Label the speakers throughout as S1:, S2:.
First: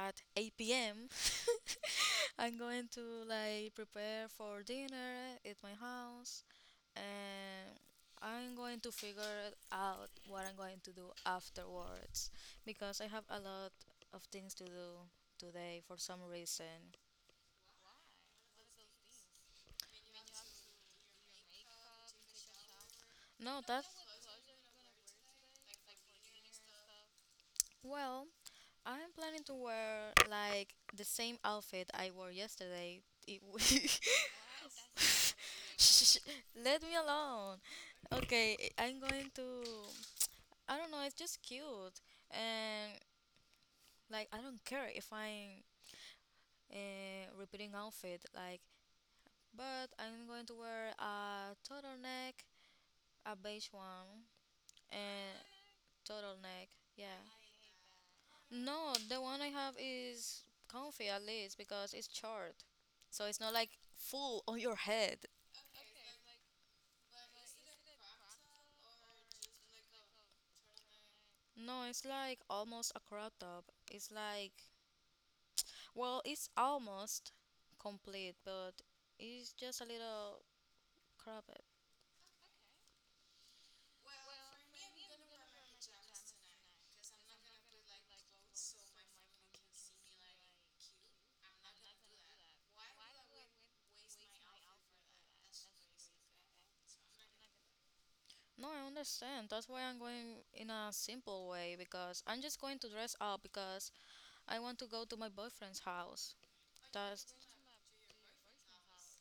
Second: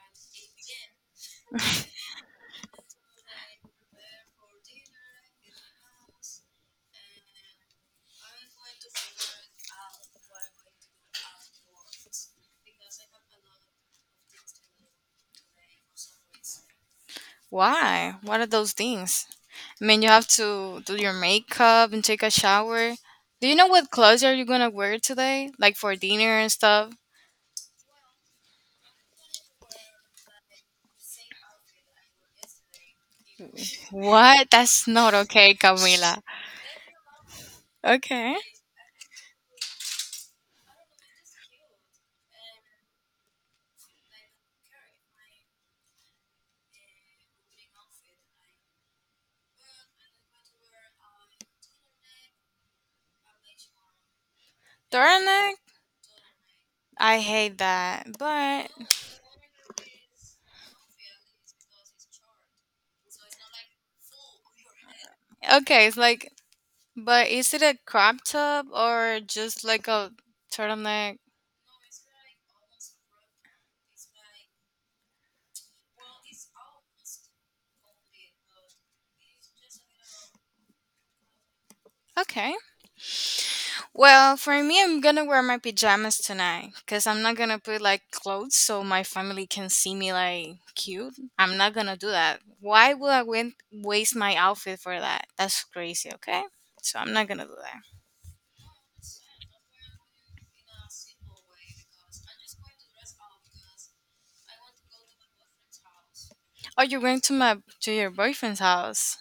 S1: at 8 p.m., I'm going to like prepare for dinner at my house. And I'm going to figure it out what I'm going to do afterwards because I have a lot of things to do today for some reason.
S2: Why? What are those things? I mean, you have to do your makeup and take a shower. Do you
S1: No,
S2: know what clothes are you gonna wear today? Like for dinner and stuff?
S1: well, I'm planning to wear like the same outfit I wore yesterday. It w-
S2: What? That's not okay,
S1: Shh,
S2: Camila.
S1: let me alone.
S2: Okay.
S1: Okay, I'm going to. I don't know. It's just cute, and like I don't care if I'm repeating outfit. Like but I'm going to wear a turtleneck, a beige one, and
S2: Turtleneck?
S1: turtleneck.
S2: I
S1: Yeah.
S2: hate that. But
S1: No, the one I have is comfy at least because it's short, so it's not like full on your head.
S2: okay, it's like, but is it a crop top or just like a turtleneck?
S1: No, it's like almost a crop top. It's like, well, it's almost complete, but it's just a little cropped.
S2: Okay. Well, for me, I'm gonna wear my pajamas tonight because I'm not gonna put like clothes so my family can see me like cute. I'm not gonna do that. Why would I waste my outfit for that? That's crazy. Okay, so I'm not gonna do that.
S1: No, I understand. That's why I'm going in a simple way because I'm just going to dress up because I want to go to my boyfriend's house.
S2: Oh, you're going
S1: That's
S2: to your boyfriend's house,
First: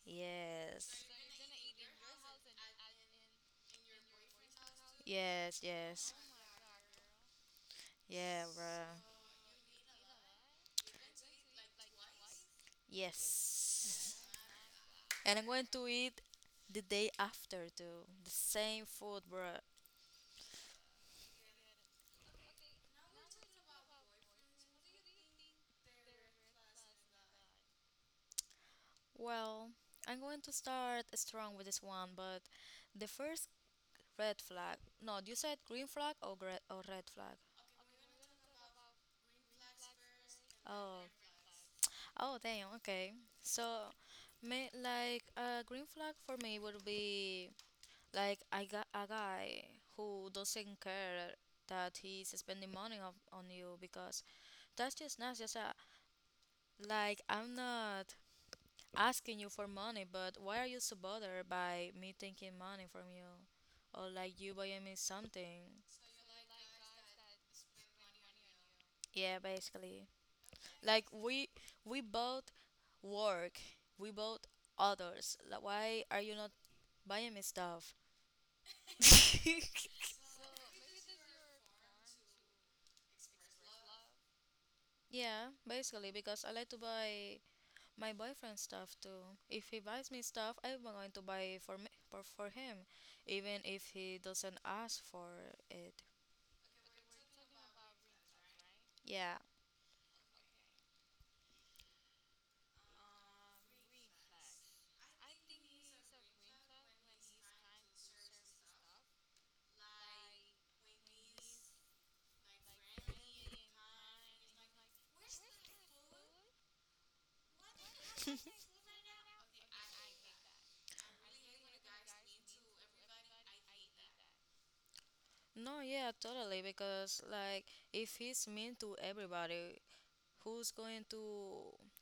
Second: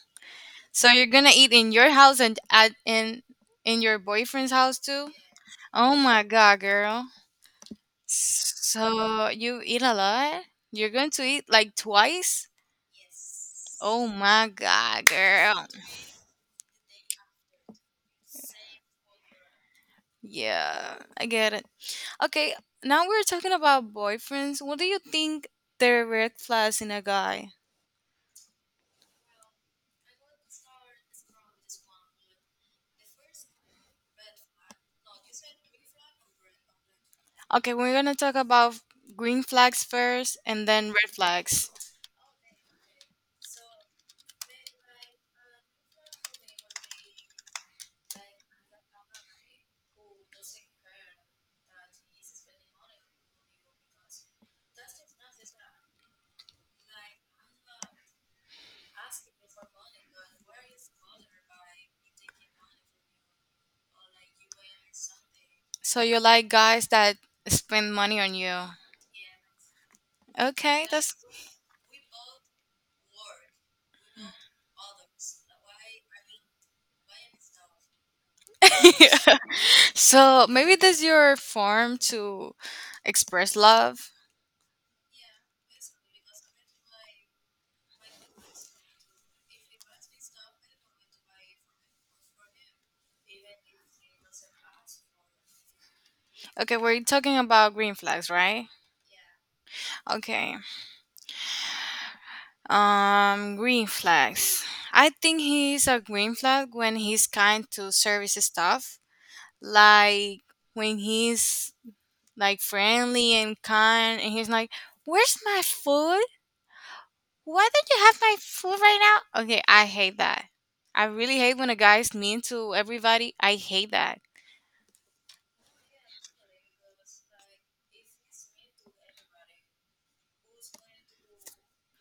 S2: so
S1: yes,
S2: you're gonna eat in your house and at in your boyfriend's house too.
S1: yes,
S2: Oh
S1: yes,
S2: my god, girl.
S1: yeah, bruh.
S2: So you eat a lot? You're going to eat like twice? Oh
S1: Yes,
S2: my god,
S1: and I'm
S2: girl.
S1: going to eat the day after too. The same food, bruh.
S2: Yeah, I get it. Okay, now we're talking about boyfriends. What do you think the red flags in a guy?
S1: Well, I'm going to start strong with this one, but the first red flag. No, you said green flag or red flag?
S2: Okay, we're gonna talk about green flags first and then
S1: Oh.
S2: red flags.
S1: Oh, damn. Okay. So, me like a green flag for me would be like I got a guy who doesn't care that he's spending money on you because that's just not just a like I'm not asking you for money, but why are you so bothered by me taking money from you or like you buying me something?
S2: So you like guys that spend money on you.
S1: Yeah, basically.
S2: Okay,
S1: Like
S2: that's
S1: we both work, we both others like, why are you not buying me stuff?
S2: so maybe that's your form to express love.
S1: Yeah, basically because I like to buy my boyfriend stuff too. If he buys me stuff, I'm going to buy for him even if he doesn't ask for it.
S2: Okay, we're talking about green flags, right?
S1: Yeah.
S2: Okay. Green flags. I think he's a green flag when he's kind to service staff. Like when he's like friendly and kind and he's like, "Where's my food? Why don't you have my food right now?" Okay, I hate that. I really hate when a guy is mean to everybody. I hate that.
S1: No, yeah, totally. Because, like, if he's mean to everybody, who's going to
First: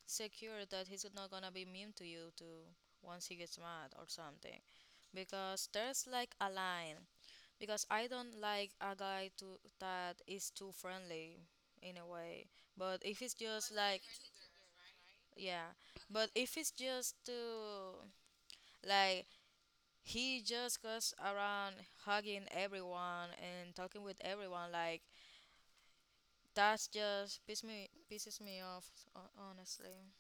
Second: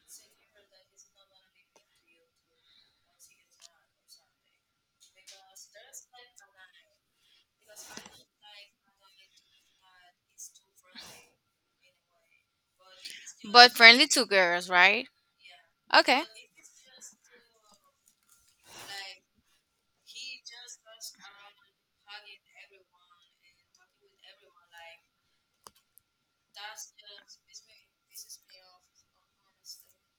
S1: secure that he's not gonna be mean to you too once he gets mad or something? Because there's like a line. Because I don't like a guy to that is too friendly in a way. But if it's
S2: But
S1: just like
S2: friendly to girls, right?
S1: yeah,
S2: Okay.
S1: but if it's just to like he just goes around hugging everyone and talking with everyone, like that's just pisses me off, honestly.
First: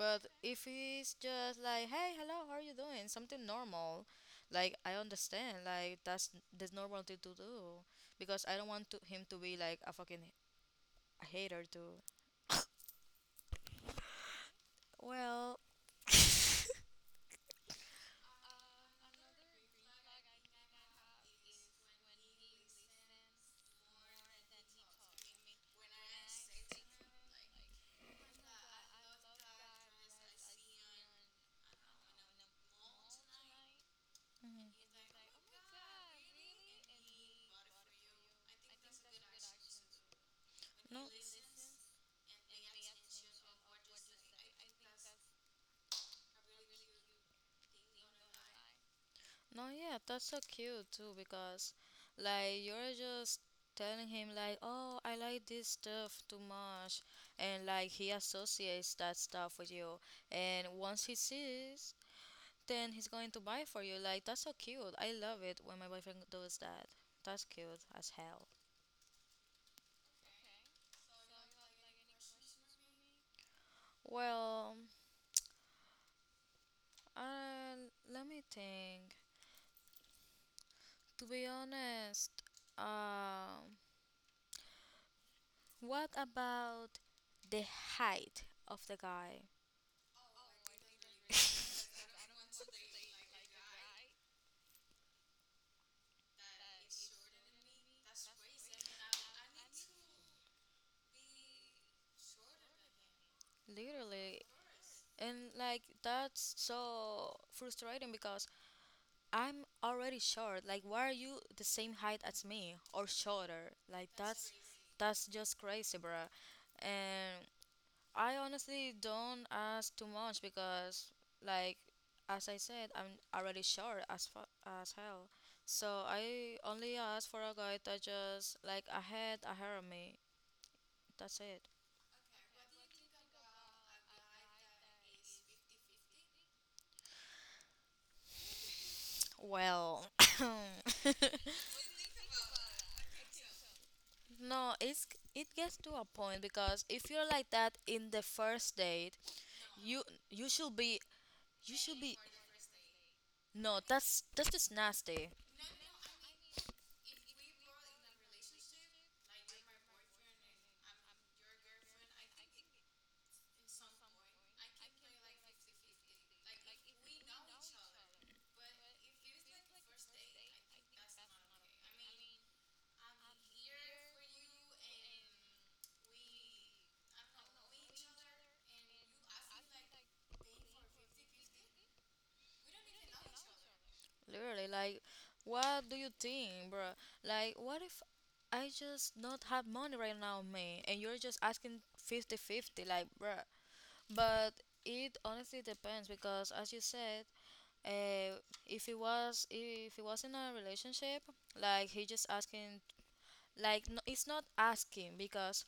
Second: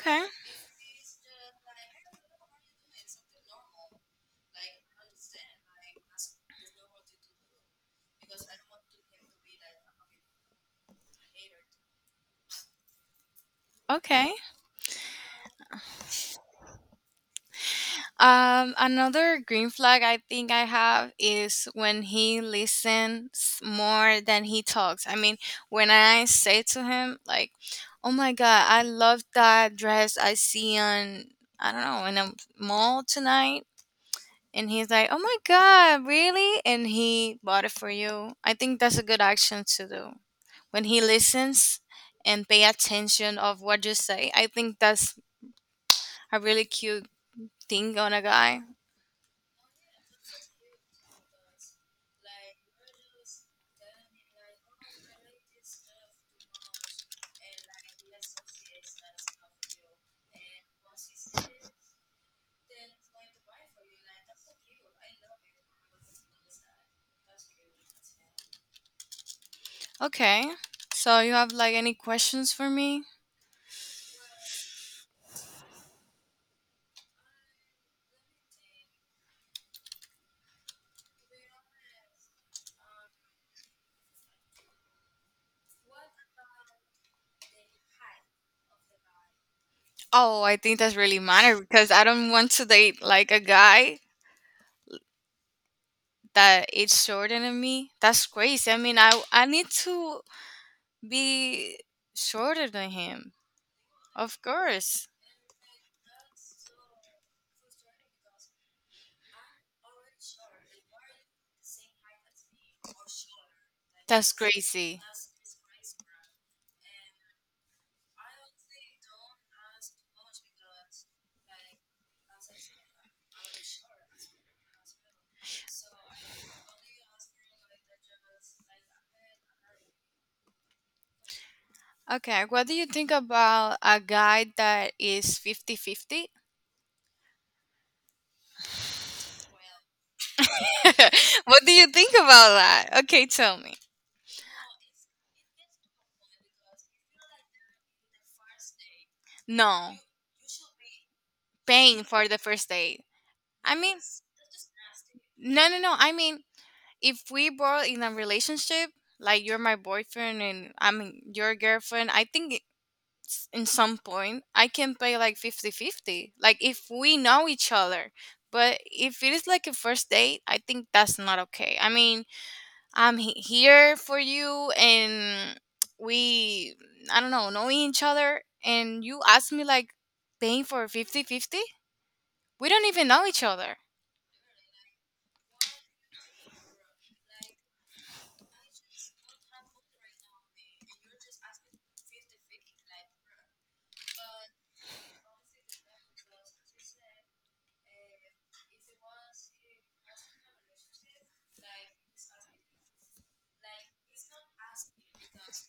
S1: But if it's just like, hey, hello, how are you doing? Something normal, like I understand, like that's the normal thing to do, because I don't want to, him to be like a fucking hater too.
S2: Okay.
S1: Well,
S2: Another green flag I think I have is when he listens more than he talks. I mean, when I say to him, like, "Oh my God, I love that dress I see on, I don't know, in a mall tonight." And he's like, "Oh my God, really?" And he bought it for you. I think that's a good action to do. When
S1: No,
S2: he listens and pay attention of what you say, I think that's a really cute thing on a guy.
S1: no, yeah, that's so cute too, because like you're just telling him like, oh, I like this stuff too much, and like he associates that stuff with you, and once he sees, then he's going to buy for you. Like, that's so cute. I love it when my boyfriend does that. That's cute as hell.
S2: Okay. So you have like any questions for me?
S1: Well, uh, let me think. To be honest, um, what about the height of the guy?
S2: Oh, I think that's really matter because I don't want to date like a guy that is shorter than me. That's crazy. I mean, I need to be shorter than him. Of
S1: Literally,
S2: course.
S1: and like that's so frustrating because I'm already short. Like, why are you the same height as me or shorter? Like,
S2: That's crazy.
S1: that's just crazy, bruh. And I honestly don't ask too much because, like, as I said, I'm already short as hell. So I only ask for a guy that just like ahead of me. That's it.
S2: Okay, what do you think about a guy that is 50 50?
S1: Well,
S2: What do you think about that? Okay, tell me.
S1: no, it's it gets to a point because if you're like that in the first date,
S2: No,
S1: you you should be you should
S2: paying
S1: be
S2: for the first date. I
S1: no.
S2: mean,
S1: That's just nasty.
S2: no, no, no. I mean, if we were in a relationship, like you're my boyfriend and I'm your girlfriend, I think it's, in some point I can pay like 50-50. Like if we know each other. But if it is like a first date, I think that's not okay. I mean, I'm here for you and we, I don't know each other. And you ask me like paying for 50-50. We don't even know each other.
S1: Literally, like, what do you think, bro? Like, what if I just not have money right now, man, and you're just asking fifty-fifty, like, bro. But it honestly depends because, as you said, uh, if it was in a relationship, like he just asking, like, no, it's not asking because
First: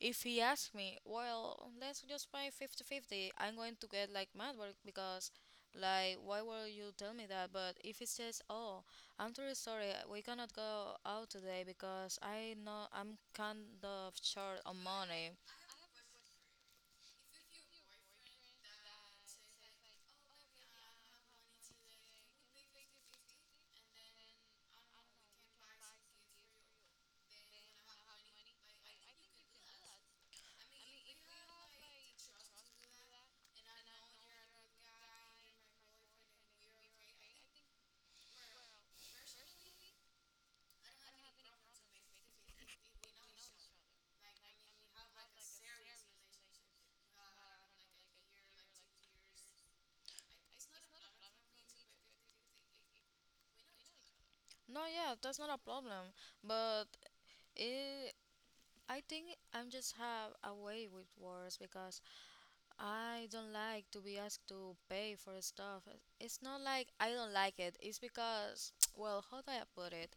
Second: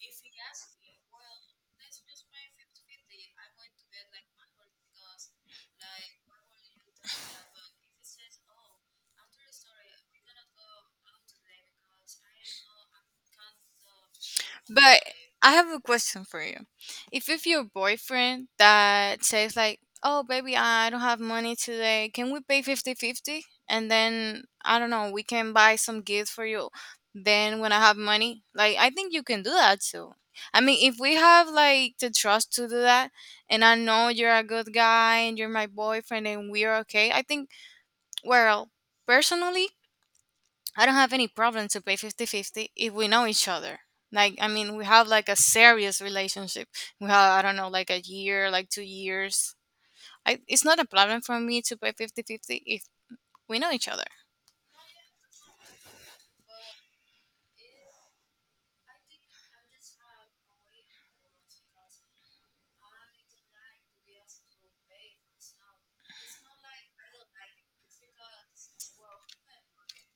S1: if he asks me, well, let's just buy 50-50. I'm going to get like mad work because like why were you tell me that? But if he says, "Oh, I'm truly sorry, we cannot go out today because I know I'm kind of short on
S2: But
S1: money."
S2: I have a question for you. If it's your boyfriend that says like, "Oh baby, I don't have money today. Can we pay 50-50? And then I don't know, we can buy some gifts for you. Then when I have money, like I think you can do that too." I mean, if we have like the trust to do that, and I know you're a good guy and you're my boyfriend and we're okay, I think, well, personally, I don't have any problem to pay 50 50 if we know each other. Like I mean, we have like a serious relationship. We have I don't know like a year, like 2 years. It's not a problem for me to pay 50 50 if we know each other.
S1: No, yeah, that's not a problem. But it, I think I'm just have a way with words because I don't like to be asked to pay for stuff. It's not like I don't like it. It's because well, how do I put it?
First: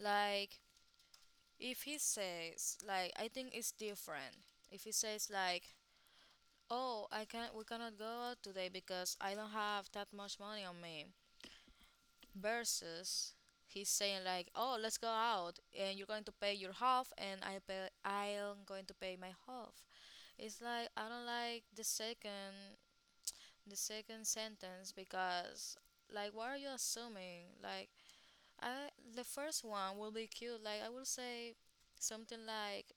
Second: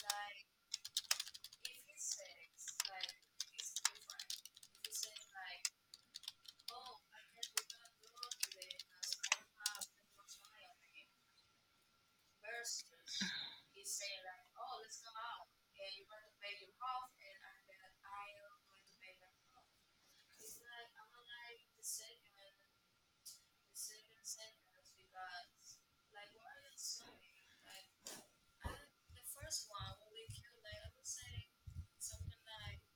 S1: Like if he says like I think it's different. If he says like, "Oh, I can't, we cannot go out today because I don't have that much money on me." Versus he's saying like, "Oh, let's go out and you're going to pay your half and I'm going to pay my half." It's like I don't like the second sentence because like what are you assuming, like I the first one will be cute. Like I will say something like,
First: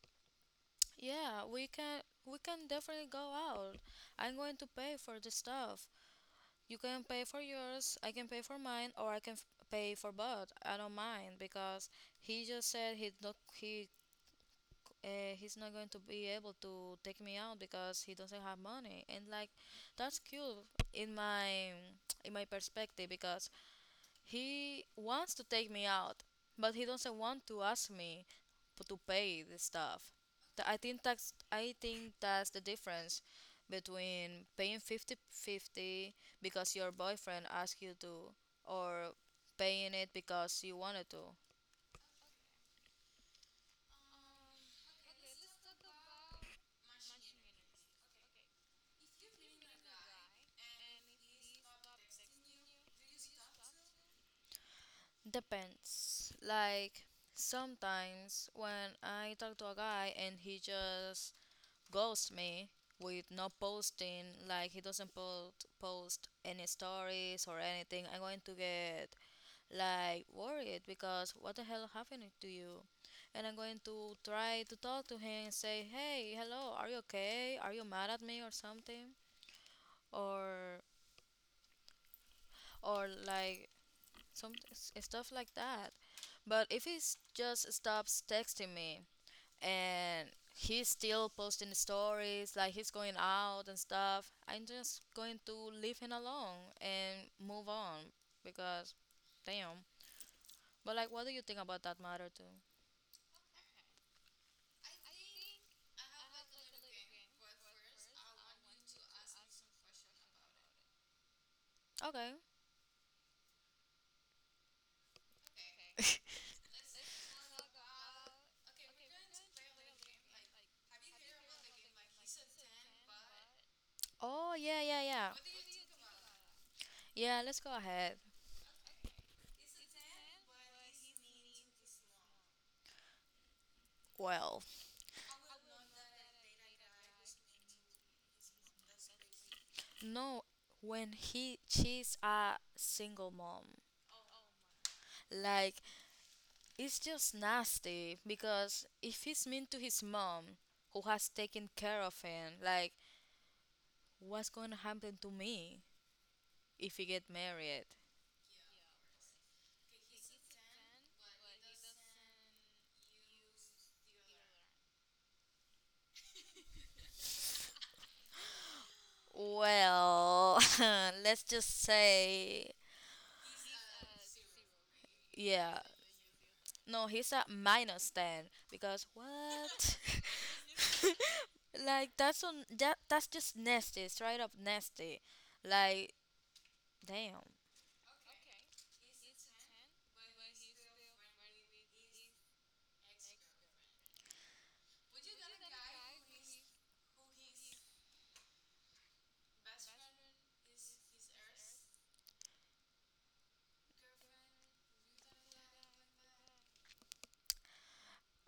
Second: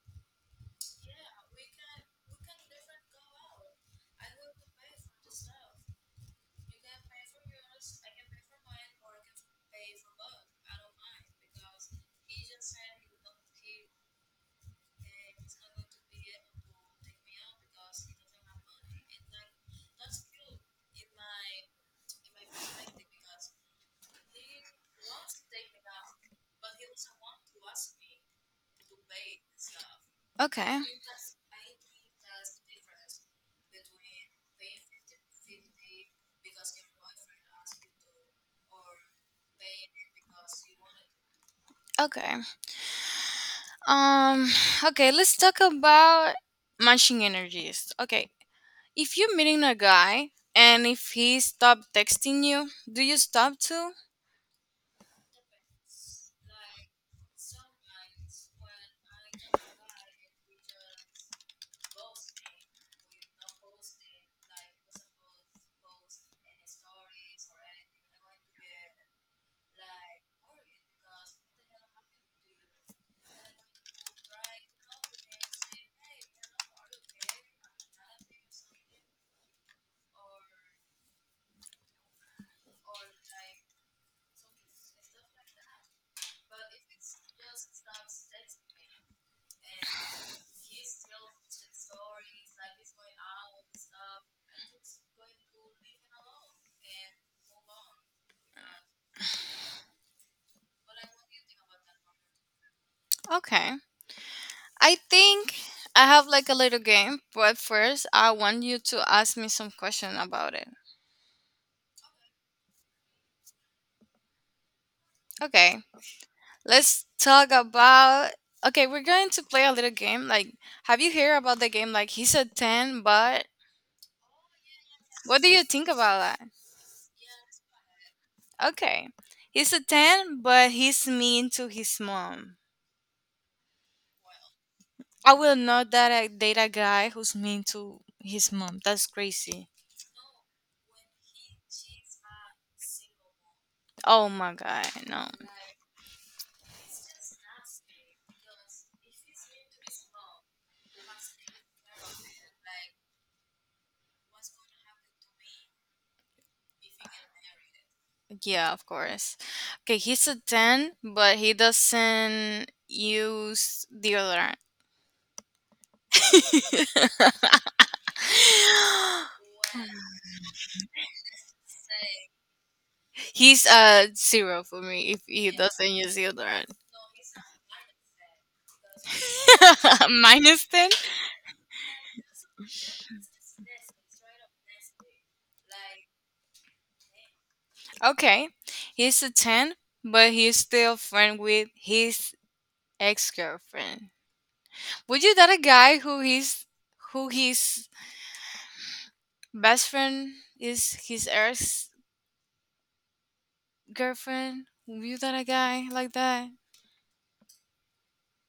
S1: yeah, we can definitely go out. I'm going to pay for the stuff. You can pay for yours, I can pay for mine, or I can pay for both. I don't mind because he just said he's not going to be able to take me out because he doesn't have money. And like that's cute in my in my perspective because he wants to take me out, but he doesn't want to ask me to pay the stuff.
S2: Okay.
S1: I think that's the difference between paying fifty fifty because your boyfriend asked you to or paying it because you wanted to.
S2: Okay. Um okay, let's talk about matching energies. Okay. If you're meeting a guy and if he stopped texting you, do you stop too?
S1: Depends. Like sometimes when I talk to a guy and he just ghost me with no posting, like he doesn't post any stories or anything, I'm going to get like worried because what the hell happened to you? And I'm going to try to talk to him and say, hey, hello, are you okay, are you mad at me or something? Or or like some stuff like that. But if he just stops texting me and he's still posting the stories, like he's going out and stuff, I'm just going to leave him alone and move on because damn. But like, what do you think about that matter too?
S2: Okay. I think I have like a little game, but first I want you to ask me some question about it.
S1: Okay.
S2: Okay, let's talk about. Okay, we're going to play a little game. Like, have you heard about the game? Like, he's a 10, but
S1: Oh, yeah, yeah.
S2: what do you think about that?
S1: Yeah, let's go ahead.
S2: Okay, he's a 10, but he's mean to his mom.
S1: Well,
S2: I will not that I date a guy who's mean to his mom. That's crazy.
S1: no, when he she's a single mom,
S2: Oh my god, no.
S1: like it's just nasty because if he's mean to his mom who has taken care of him, like what's going to happen to me if we get married?
S2: Yeah, of course. Okay, he's a 10, but he doesn't use deodorant.
S1: Well, let's just say,
S2: He's a zero for me if he
S1: yeah.
S2: doesn't use deodorant.
S1: No, he's a minus 10 because what?
S2: Minus 10?
S1: Like that's on that, that's just nasty, straight up nasty. Like, damn.
S2: Okay. He's a 10, but he's still friend with his ex-girlfriend. Would you date a guy who his best friend is his ex-girlfriend? Would you date a guy like that?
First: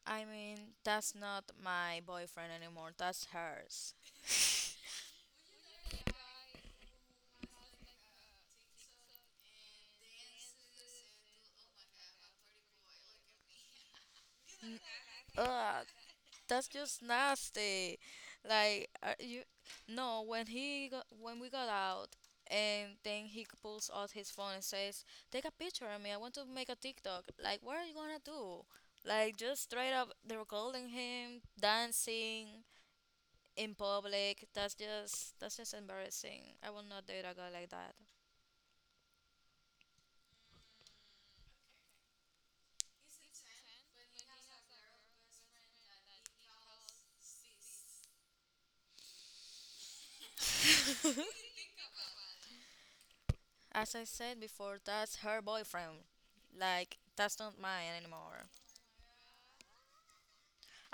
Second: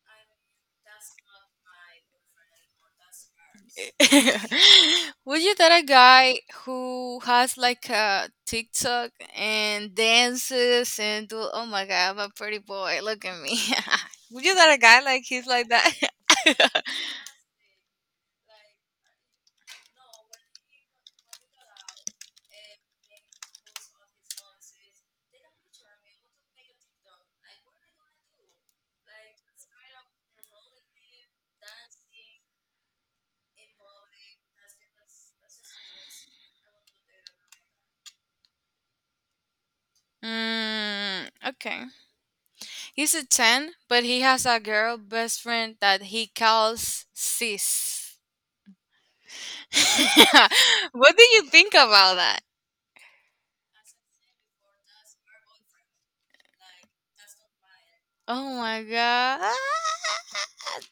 S1: I mean, that's not my boyfriend anymore. That's hers.
S2: Would you date a guy who has like a TikTok and dances and do? Oh my God, I'm a pretty boy. Look at me. Would you date a
S1: N-
S2: guy like he's like
S1: Ugh,
S2: that?
S1: that's just nasty. Like are you, no. When we got out, and then he pulls out his phone and says, "Take a picture of me. I want to make a TikTok." Like, what are you gonna do? Like, just straight up, they're calling him dancing in public. That's just embarrassing. I will not date a guy like that.
S2: Mm, okay. He's a 10, but he has a girl best friend that he calls sis. What do you think about that?
S1: As I said before, that's her boyfriend. Like, that's not mine anymore.
S2: Oh my god.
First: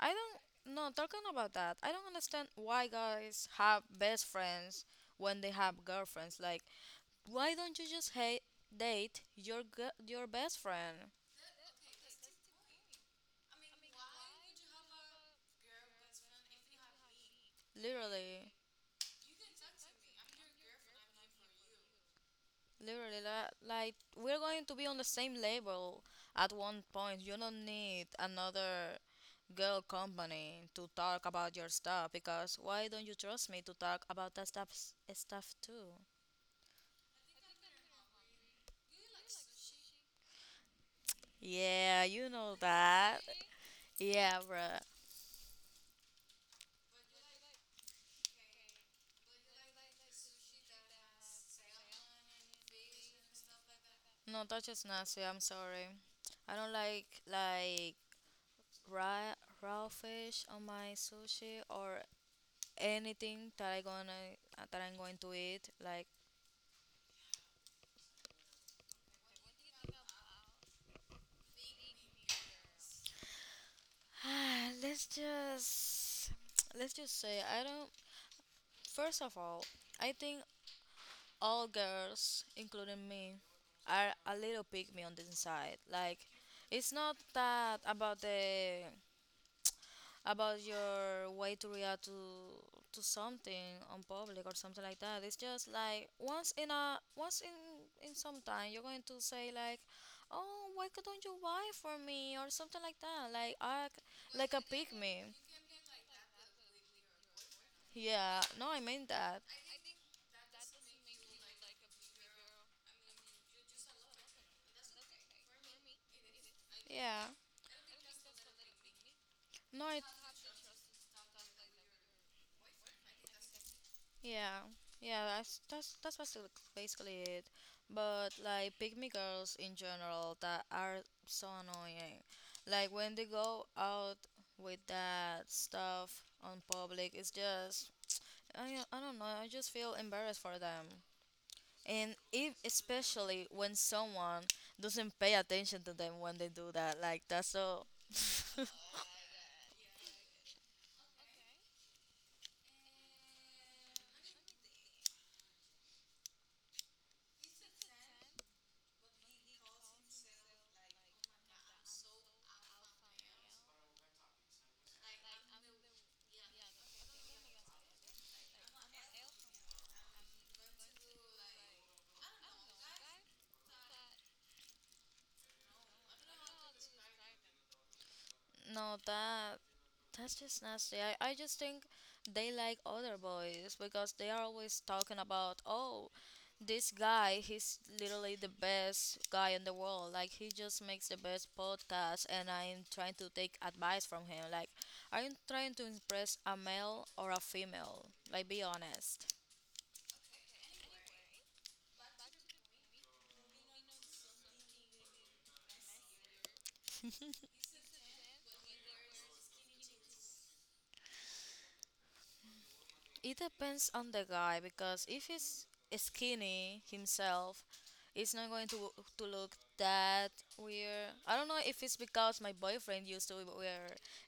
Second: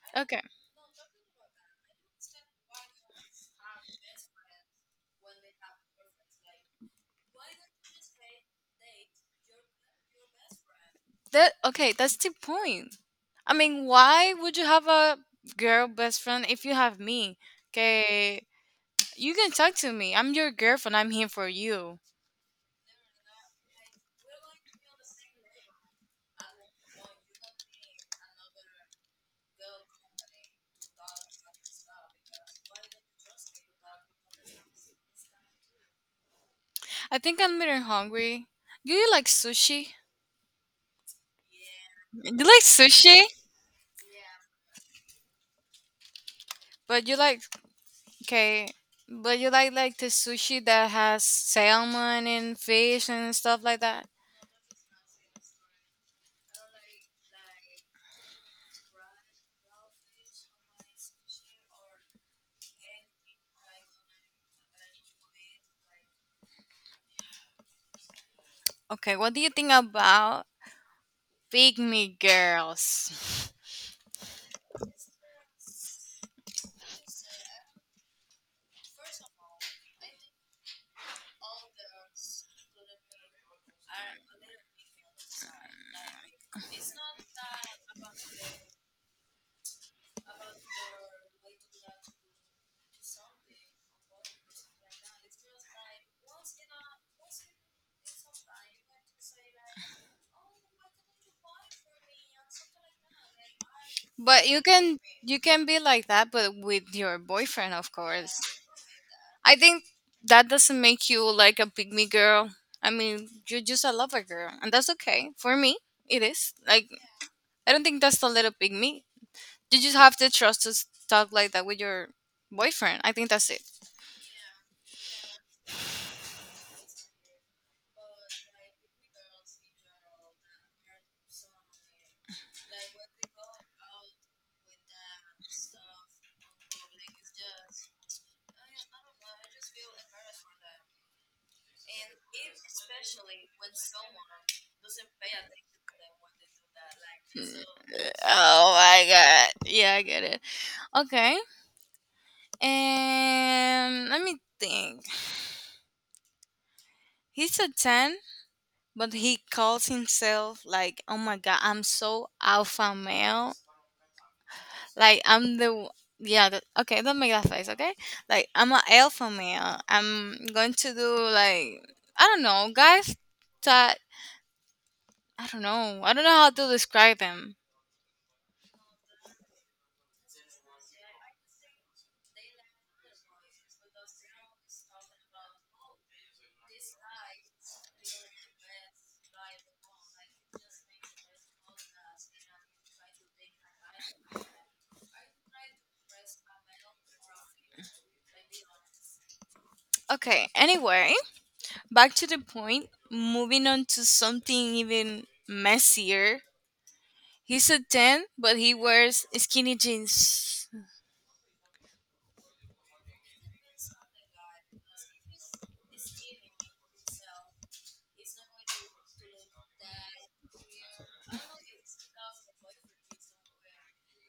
S1: I don't no talking about that. I don't understand why guys have best friends when they have girlfriends. Like, why don't you just date your your best friend?
S2: That. Okay, that's the point. I mean, why would you have a girl best friend if you have me? Okay,
S1: Literally,
S2: you can talk to me. I'm your girlfriend. I'm here for you.
S1: literally, like we're going to be on the same level at one point. You don't need another girl company to talk about your stuff because why don't you trust me to talk about that stuff too?
S2: I think I'm getting hungry. Do you like sushi?
S1: Yeah, you
S2: You
S1: know
S2: like sushi?
S1: that. Yeah, bruh.
S2: But you like, okay, but you like the sushi that has salmon and fish and stuff like that.
S1: No, that is just nasty. I'm sorry. I don't like raw raw fish on my sushi or anything that I gonna that I'm going to eat. Like,
S2: Okay, what do you think about pygmy girls?
S1: let's just let's just say I don't. First of all, I think all girls, including me, are a little pygmy on the inside. Like, it's not that about the about your way to react to something on public or something like that. It's just like once in some time you're going to say like, oh, why could don't you buy for me or something like that. Like
S2: But
S1: like
S2: you
S1: a pick
S2: can
S1: me.
S2: you can be like that, but with your boyfriend, of course.
S1: Yeah. No, I mean that.
S2: I think that doesn't make you like a pygmy girl. I mean, you're just a lover girl, and that's okay. For me, it is. Like,
S1: Yeah.
S2: I don't think that's a little pygmy. You
S1: No,
S2: just
S1: it.
S2: have to trust to talk like that with your boyfriend. I think that's it.
S1: Yeah, yeah, that's basically it. But like pygmy girls in general that are so annoying. Like when they go out with that stuff on public, it's just I don't know. I just feel embarrassed for them. And if especially when someone doesn't pay attention to them when they do that, like that's so.
S2: Oh my god. Yeah, I get it. Okay. And let me think. He's a 10, but he calls himself like, "Oh my god, I'm so alpha male. Like I'm the yeah." That, okay, don't make that face. Okay, like I'm an alpha male. I'm going to do like, I don't know, guys. That I don't know. I don't know how to describe them.
S1: No, that's just nasty. I just think they like other boys because they are always talking about, oh, this guy, he's literally the best guy in the world. Like, he just makes the best podcast, and I'm trying to take advice from him. Like, are you trying to impress a male or a female? Like, be honest.
S2: Okay. Anyway, back to the point. Moving on to something even messier. He's a ten, but he wears skinny jeans.
S1: It depends on the guy because if he's skinny himself, it's not going to look that weird. I don't know if it's because my boyfriend used to wear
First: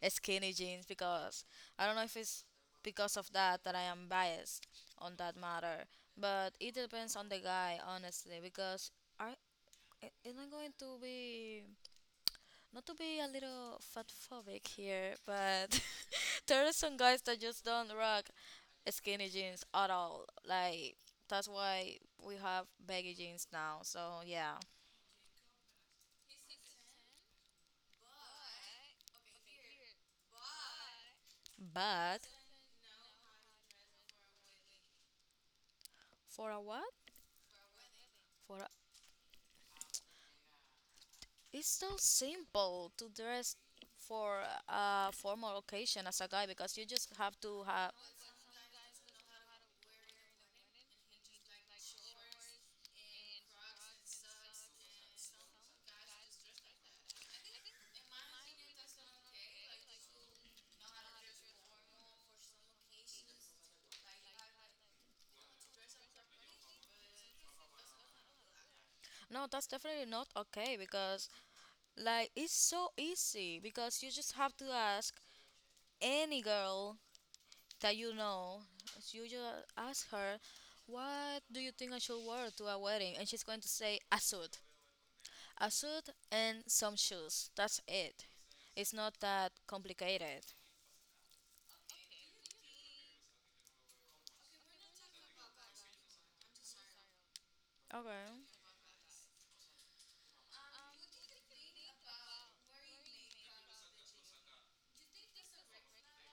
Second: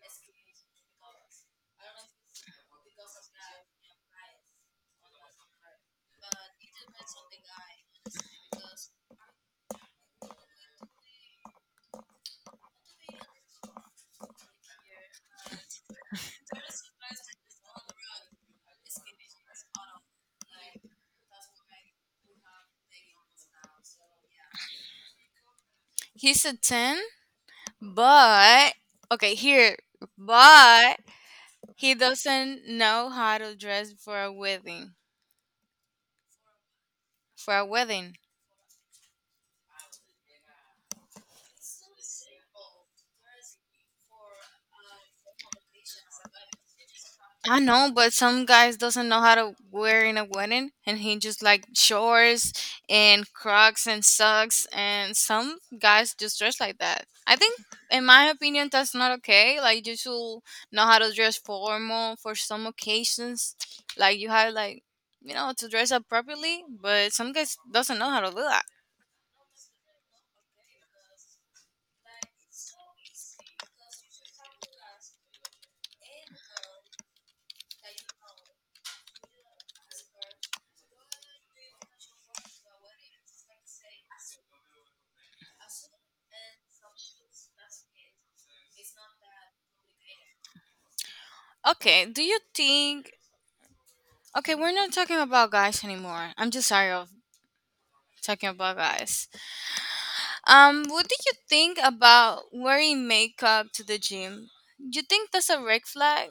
S1: skinny jeans because I don't know if it's because of that that I am biased on that matter. But it depends on the guy honestly because I it's not going to be not to be a little fatphobic here, but there are some guys that just don't rock skinny jeans at all. Like that's why we have baggy jeans now. So yeah,
S2: He's a ten, but okay here, but he
S1: but
S2: doesn't know how to dress for a wedding.
S1: for a what?
S2: For a wedding.
S1: For a, it's so simple to dress for a formal occasion as a guy because you just have
S2: I
S1: to have
S2: know, but some guys doesn't know how to wear in a wedding, and he just like shorts and Crocs and socks, and some guys just dress like that. I think, in my opinion, that's not okay. Like you should know how to dress formal for some occasions. Like you have like you know to dress up properly, but some guys doesn't know how to do that.
S1: no, that's definitely not okay because like it's so easy because you just have to ask any girl that you know, so you just ask her, what do you think I should wear to a wedding? And she's going to say, a suit. A suit and some shoes. That's it. It's not that complicated.
S2: Okay, do you think? Okay, we're not talking about guys anymore. I'm just sorry of
S1: Okay.
S2: talking about guys. What do you think about wearing makeup to the gym? Do you think that's a red flag?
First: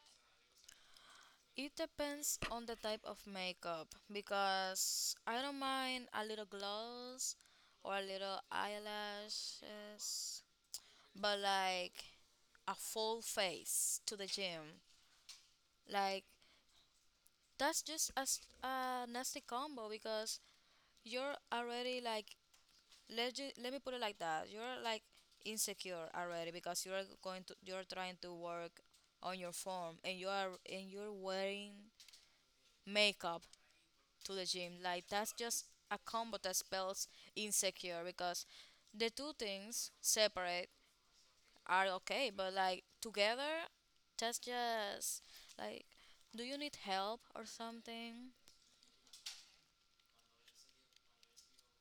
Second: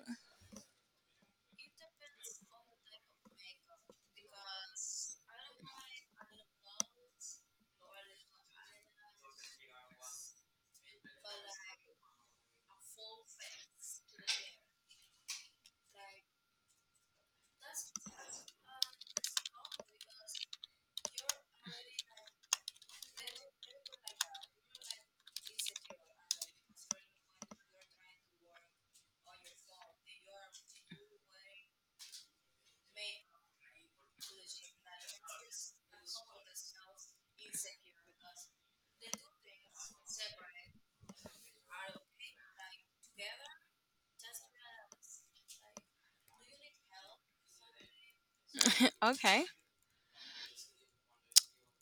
S1: It depends on the type of makeup because I don't mind a little gloss or a little eyelashes, but like a full face to the gym. Like that's just a, a nasty combo because you're already like let me put it like that. You're like insecure already because you're trying to work on your form and you are and you're wearing makeup to the gym. Like that's just a combo that spells insecure because the two things separate are okay, but like together that's just like do you need help or something?
S2: Okay.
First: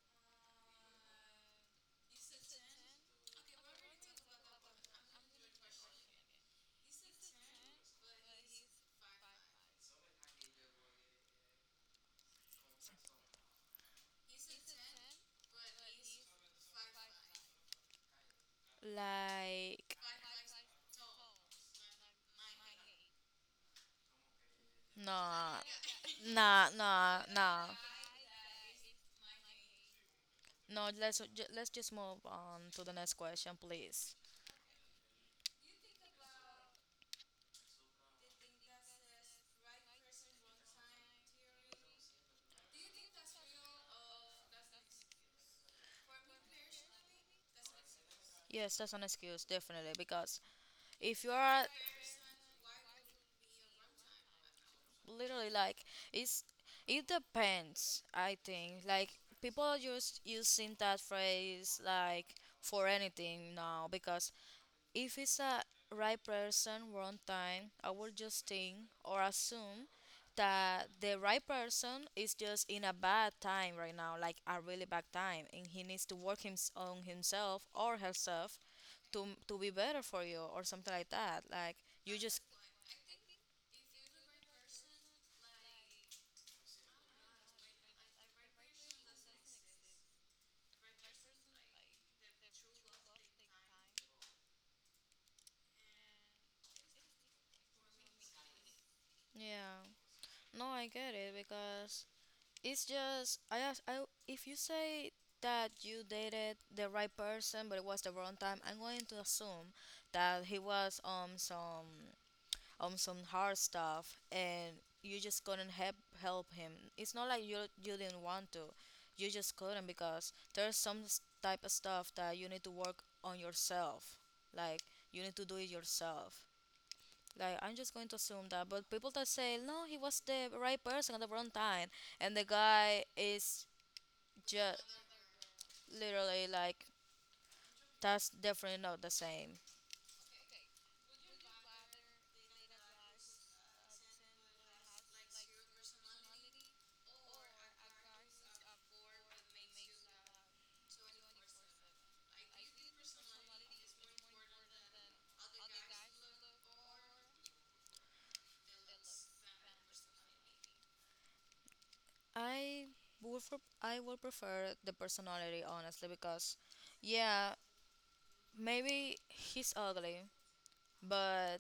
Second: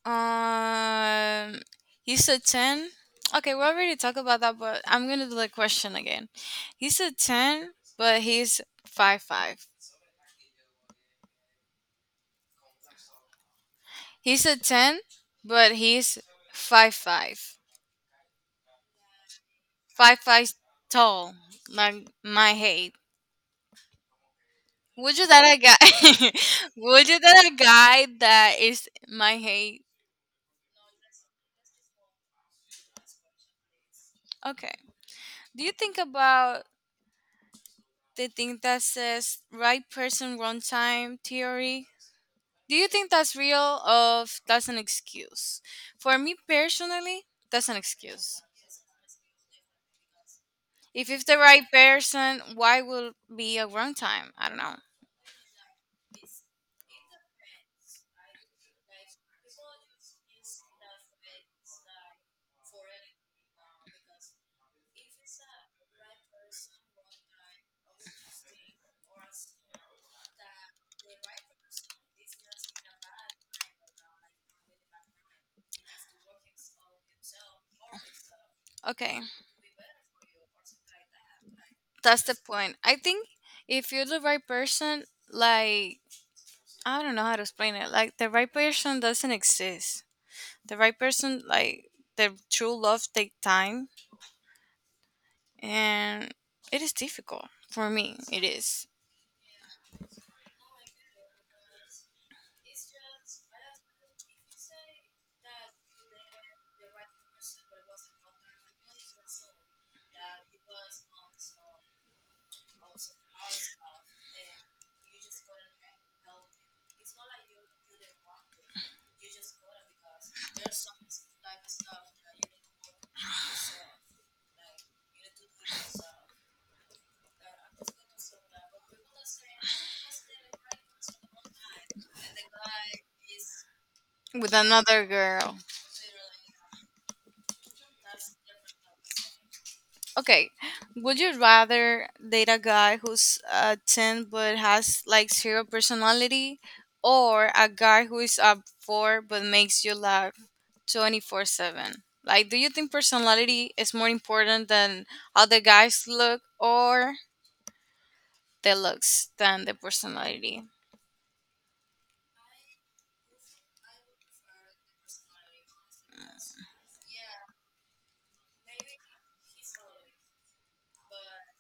S2: Um, he's a 10. Okay, we already talked about that, but I'm gonna do the question again. He's a 10, but he's five five. He's a 10, but he's five five.
S1: Like
S2: Five five tall, like my height. Would you that
S1: nah,
S2: a guy?
S1: nah,
S2: Would you
S1: nah,
S2: that a
S1: nah.
S2: guy that is my height?
S1: No, let's just move on to the next question, please.
S2: Okay. Do you think about the thing that says right person, wrong time theory? Do you think that's real or that's an excuse? For me personally, that's an excuse.
S1: Yes, that's an excuse, definitely, because
S2: If
S1: if
S2: it's
S1: you
S2: the
S1: are
S2: right person, why will be a wrong time? I don't know.
S1: literally like it's it depends, I think. Like people are just using that phrase like for anything now because if it's a right person, wrong time, I will just think or assume that the right person is just in a bad time right now, like a really bad time, and he needs to work on himself or herself
S2: Okay,
S1: to be better for you or something like that. Like you
S2: that's the
S1: just,
S2: point. I think if you're the right person, like I don't know how to explain it. Like the right person doesn't exist. The right person, like the true love, take time, and it is difficult for me. It is
S1: yeah. No, I get it because it's just I ask I if you say that you dated the right person but it was the wrong time, I'm going to assume that he was on some hard stuff and you just couldn't help help him. It's not like you didn't want to. You just couldn't because there's some type of stuff that you need to work on yourself. Like you need to do it yourself. Like I'm just going to assume that, but people that say no, he was the right person at the wrong time, and the guy is
S2: with
S1: just
S2: another girl.
S1: literally like that's definitely not the same.
S2: Okay, would you rather date a guy who's a 10 but has like zero personality, or a guy who is up 4 but makes you laugh 24/7? Like, do you think personality is more important than how the guys look, or the looks than the personality?
S1: I I would prefer the personality honestly because yeah, maybe he's ugly, but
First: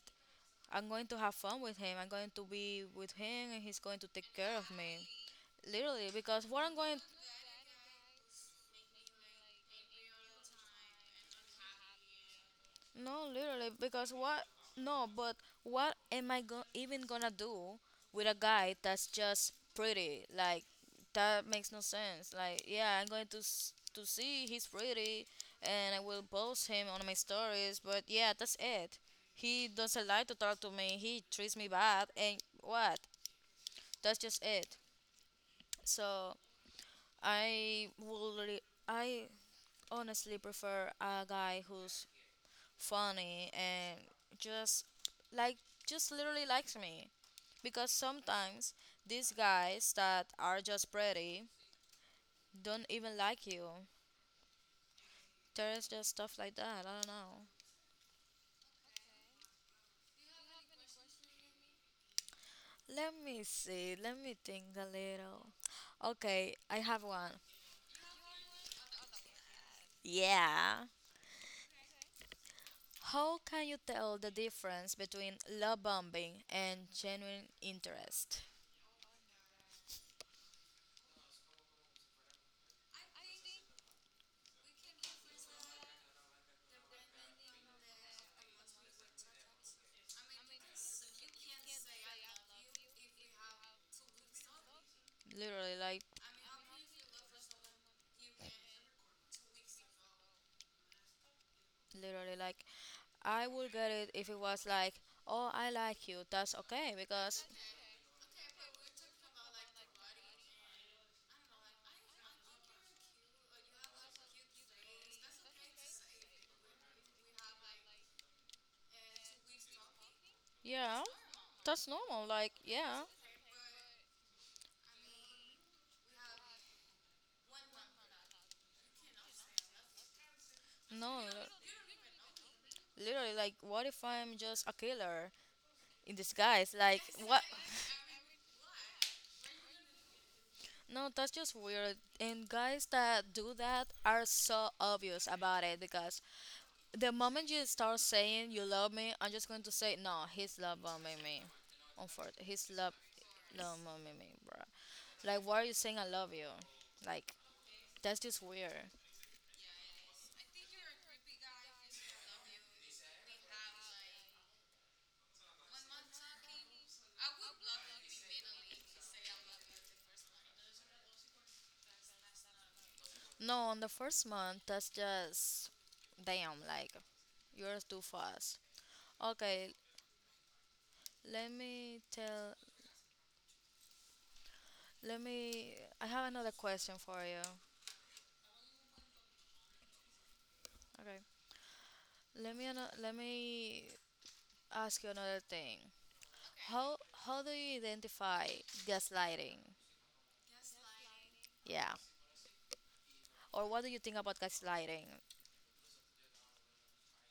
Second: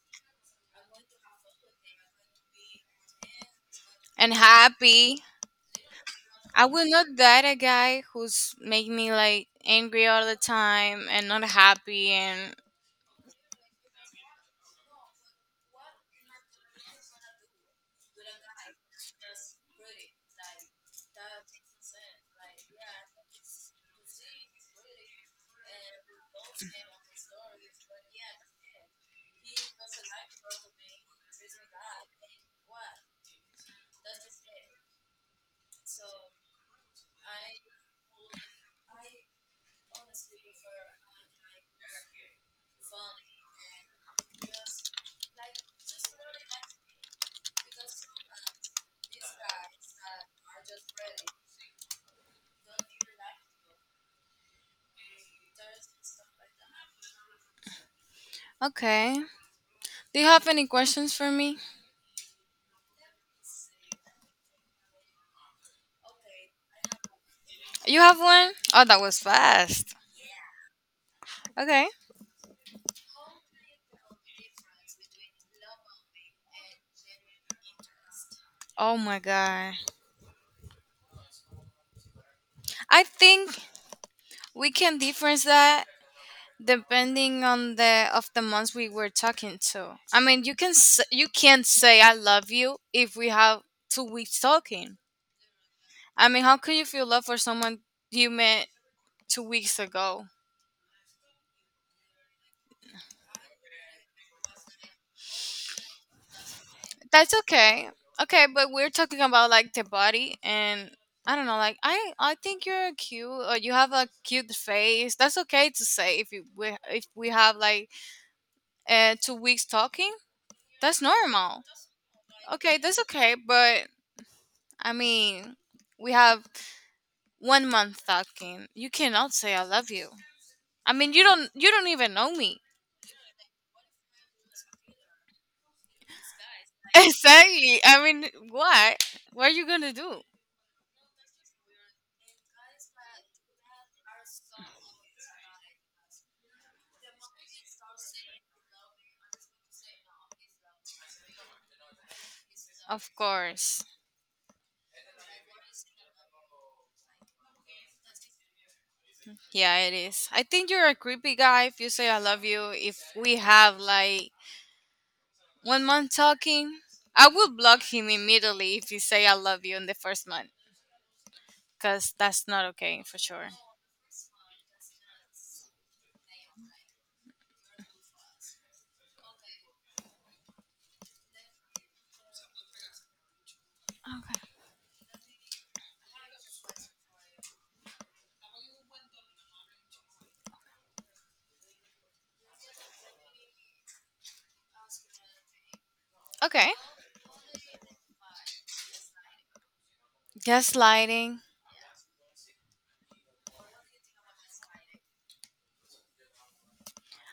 S1: I'm going to have fun with him. I'm going to be with him and he's going to take
S2: And
S1: care of me.
S2: happy.
S1: Literally because what
S2: I
S1: I'm
S2: will
S1: going
S2: not date a guy who's make me like angry all the time and not happy, and
S1: no, literally, because what? No, but what am even gonna do with a guy that's just pretty? Like that makes no sense. Like, yeah, I'm going to see he's pretty, and I will post him on my stories. But yeah, that's it. He doesn't like to talk to me. He treats me bad, and what? That's just it. So I would, re- I honestly prefer a guy who's funny and just like just literally likes me because sometimes these guys that are just pretty don't even like you. There's just stuff like that, I don't know.
S2: okay. Do you have any questions for me?
S1: Let me see, let me think a little. Okay, I have one.
S2: You have one? Oh, that was fast.
S1: Yeah.
S2: Okay.
S1: How can you tell the difference between love bombing and genuine interest?
S2: Oh my god. I think we can difference that depending on the of the months we were talking to. I mean, you can't say I love you if we have 2 weeks talking.
S1: Literally, like
S2: I mean, how could you feel love for someone you met 2 weeks ago?
S1: literally, like I would get it if it was like, oh, I like you. That's okay
S2: That's
S1: because,
S2: okay. Okay, but we're talking about like the body and I don't know, like I think you're cute or you have a cute face. That's okay to say if we have like 2 weeks talking. That's
S1: yeah,
S2: normal.
S1: that's normal. Like,
S2: Okay, that's
S1: yeah,
S2: okay, but I mean, we have 1 month talking. You cannot say I love you. I
S1: no,
S2: mean, you don't you don't even know me.
S1: literally, like, what if I'm just a killer in disguise? Like, what?
S2: Exactly. I mean, what? What are you going to do?
S1: No, that's just weird. And guys that do that are so obvious about it because the moment you start saying you love me, I'm just going to say, no, he's love bombing me. Unfortunately, he's love,
S2: Of
S1: love
S2: course.
S1: bombing me, bro. Like, why are you saying I love you? Like, that's just weird.
S2: Yeah, it is. I think you're a creepy guy if you say I love you if we have like 1 month talking. I would block him immediately if you say I love you in the first month, because that's not okay for sure.
S1: No, on the first month, that's just damn. Like you're too fast. Okay, let me tell.
S2: Okay.
S1: Let me. I have another question for you. Okay, let me ask you another thing.
S2: Okay.
S1: How how do you identify gaslighting?
S2: Gaslighting.
S1: Yeah, or what do you think about gaslighting?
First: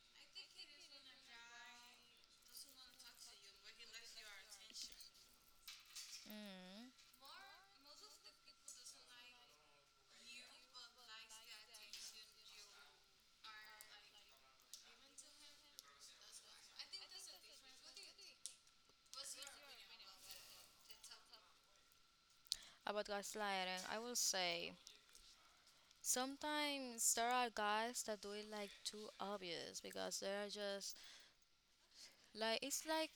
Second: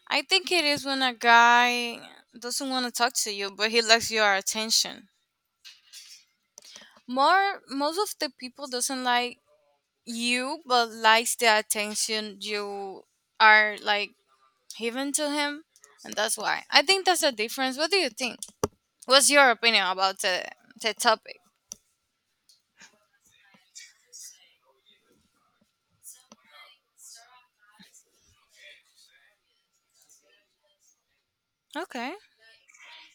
S2: I think it is when a guy doesn't want to talk to you, but he likes your attention.
S1: Mm,
S2: Most of the people doesn't like you, but likes the attention you are like. Even to him, and that's why. I think that's the difference. What do you think? What's your opinion about the topic?
S1: about gaslighting, I will say sometimes there are guys that do it like too obvious because they're just
S2: Okay,
S1: like it's like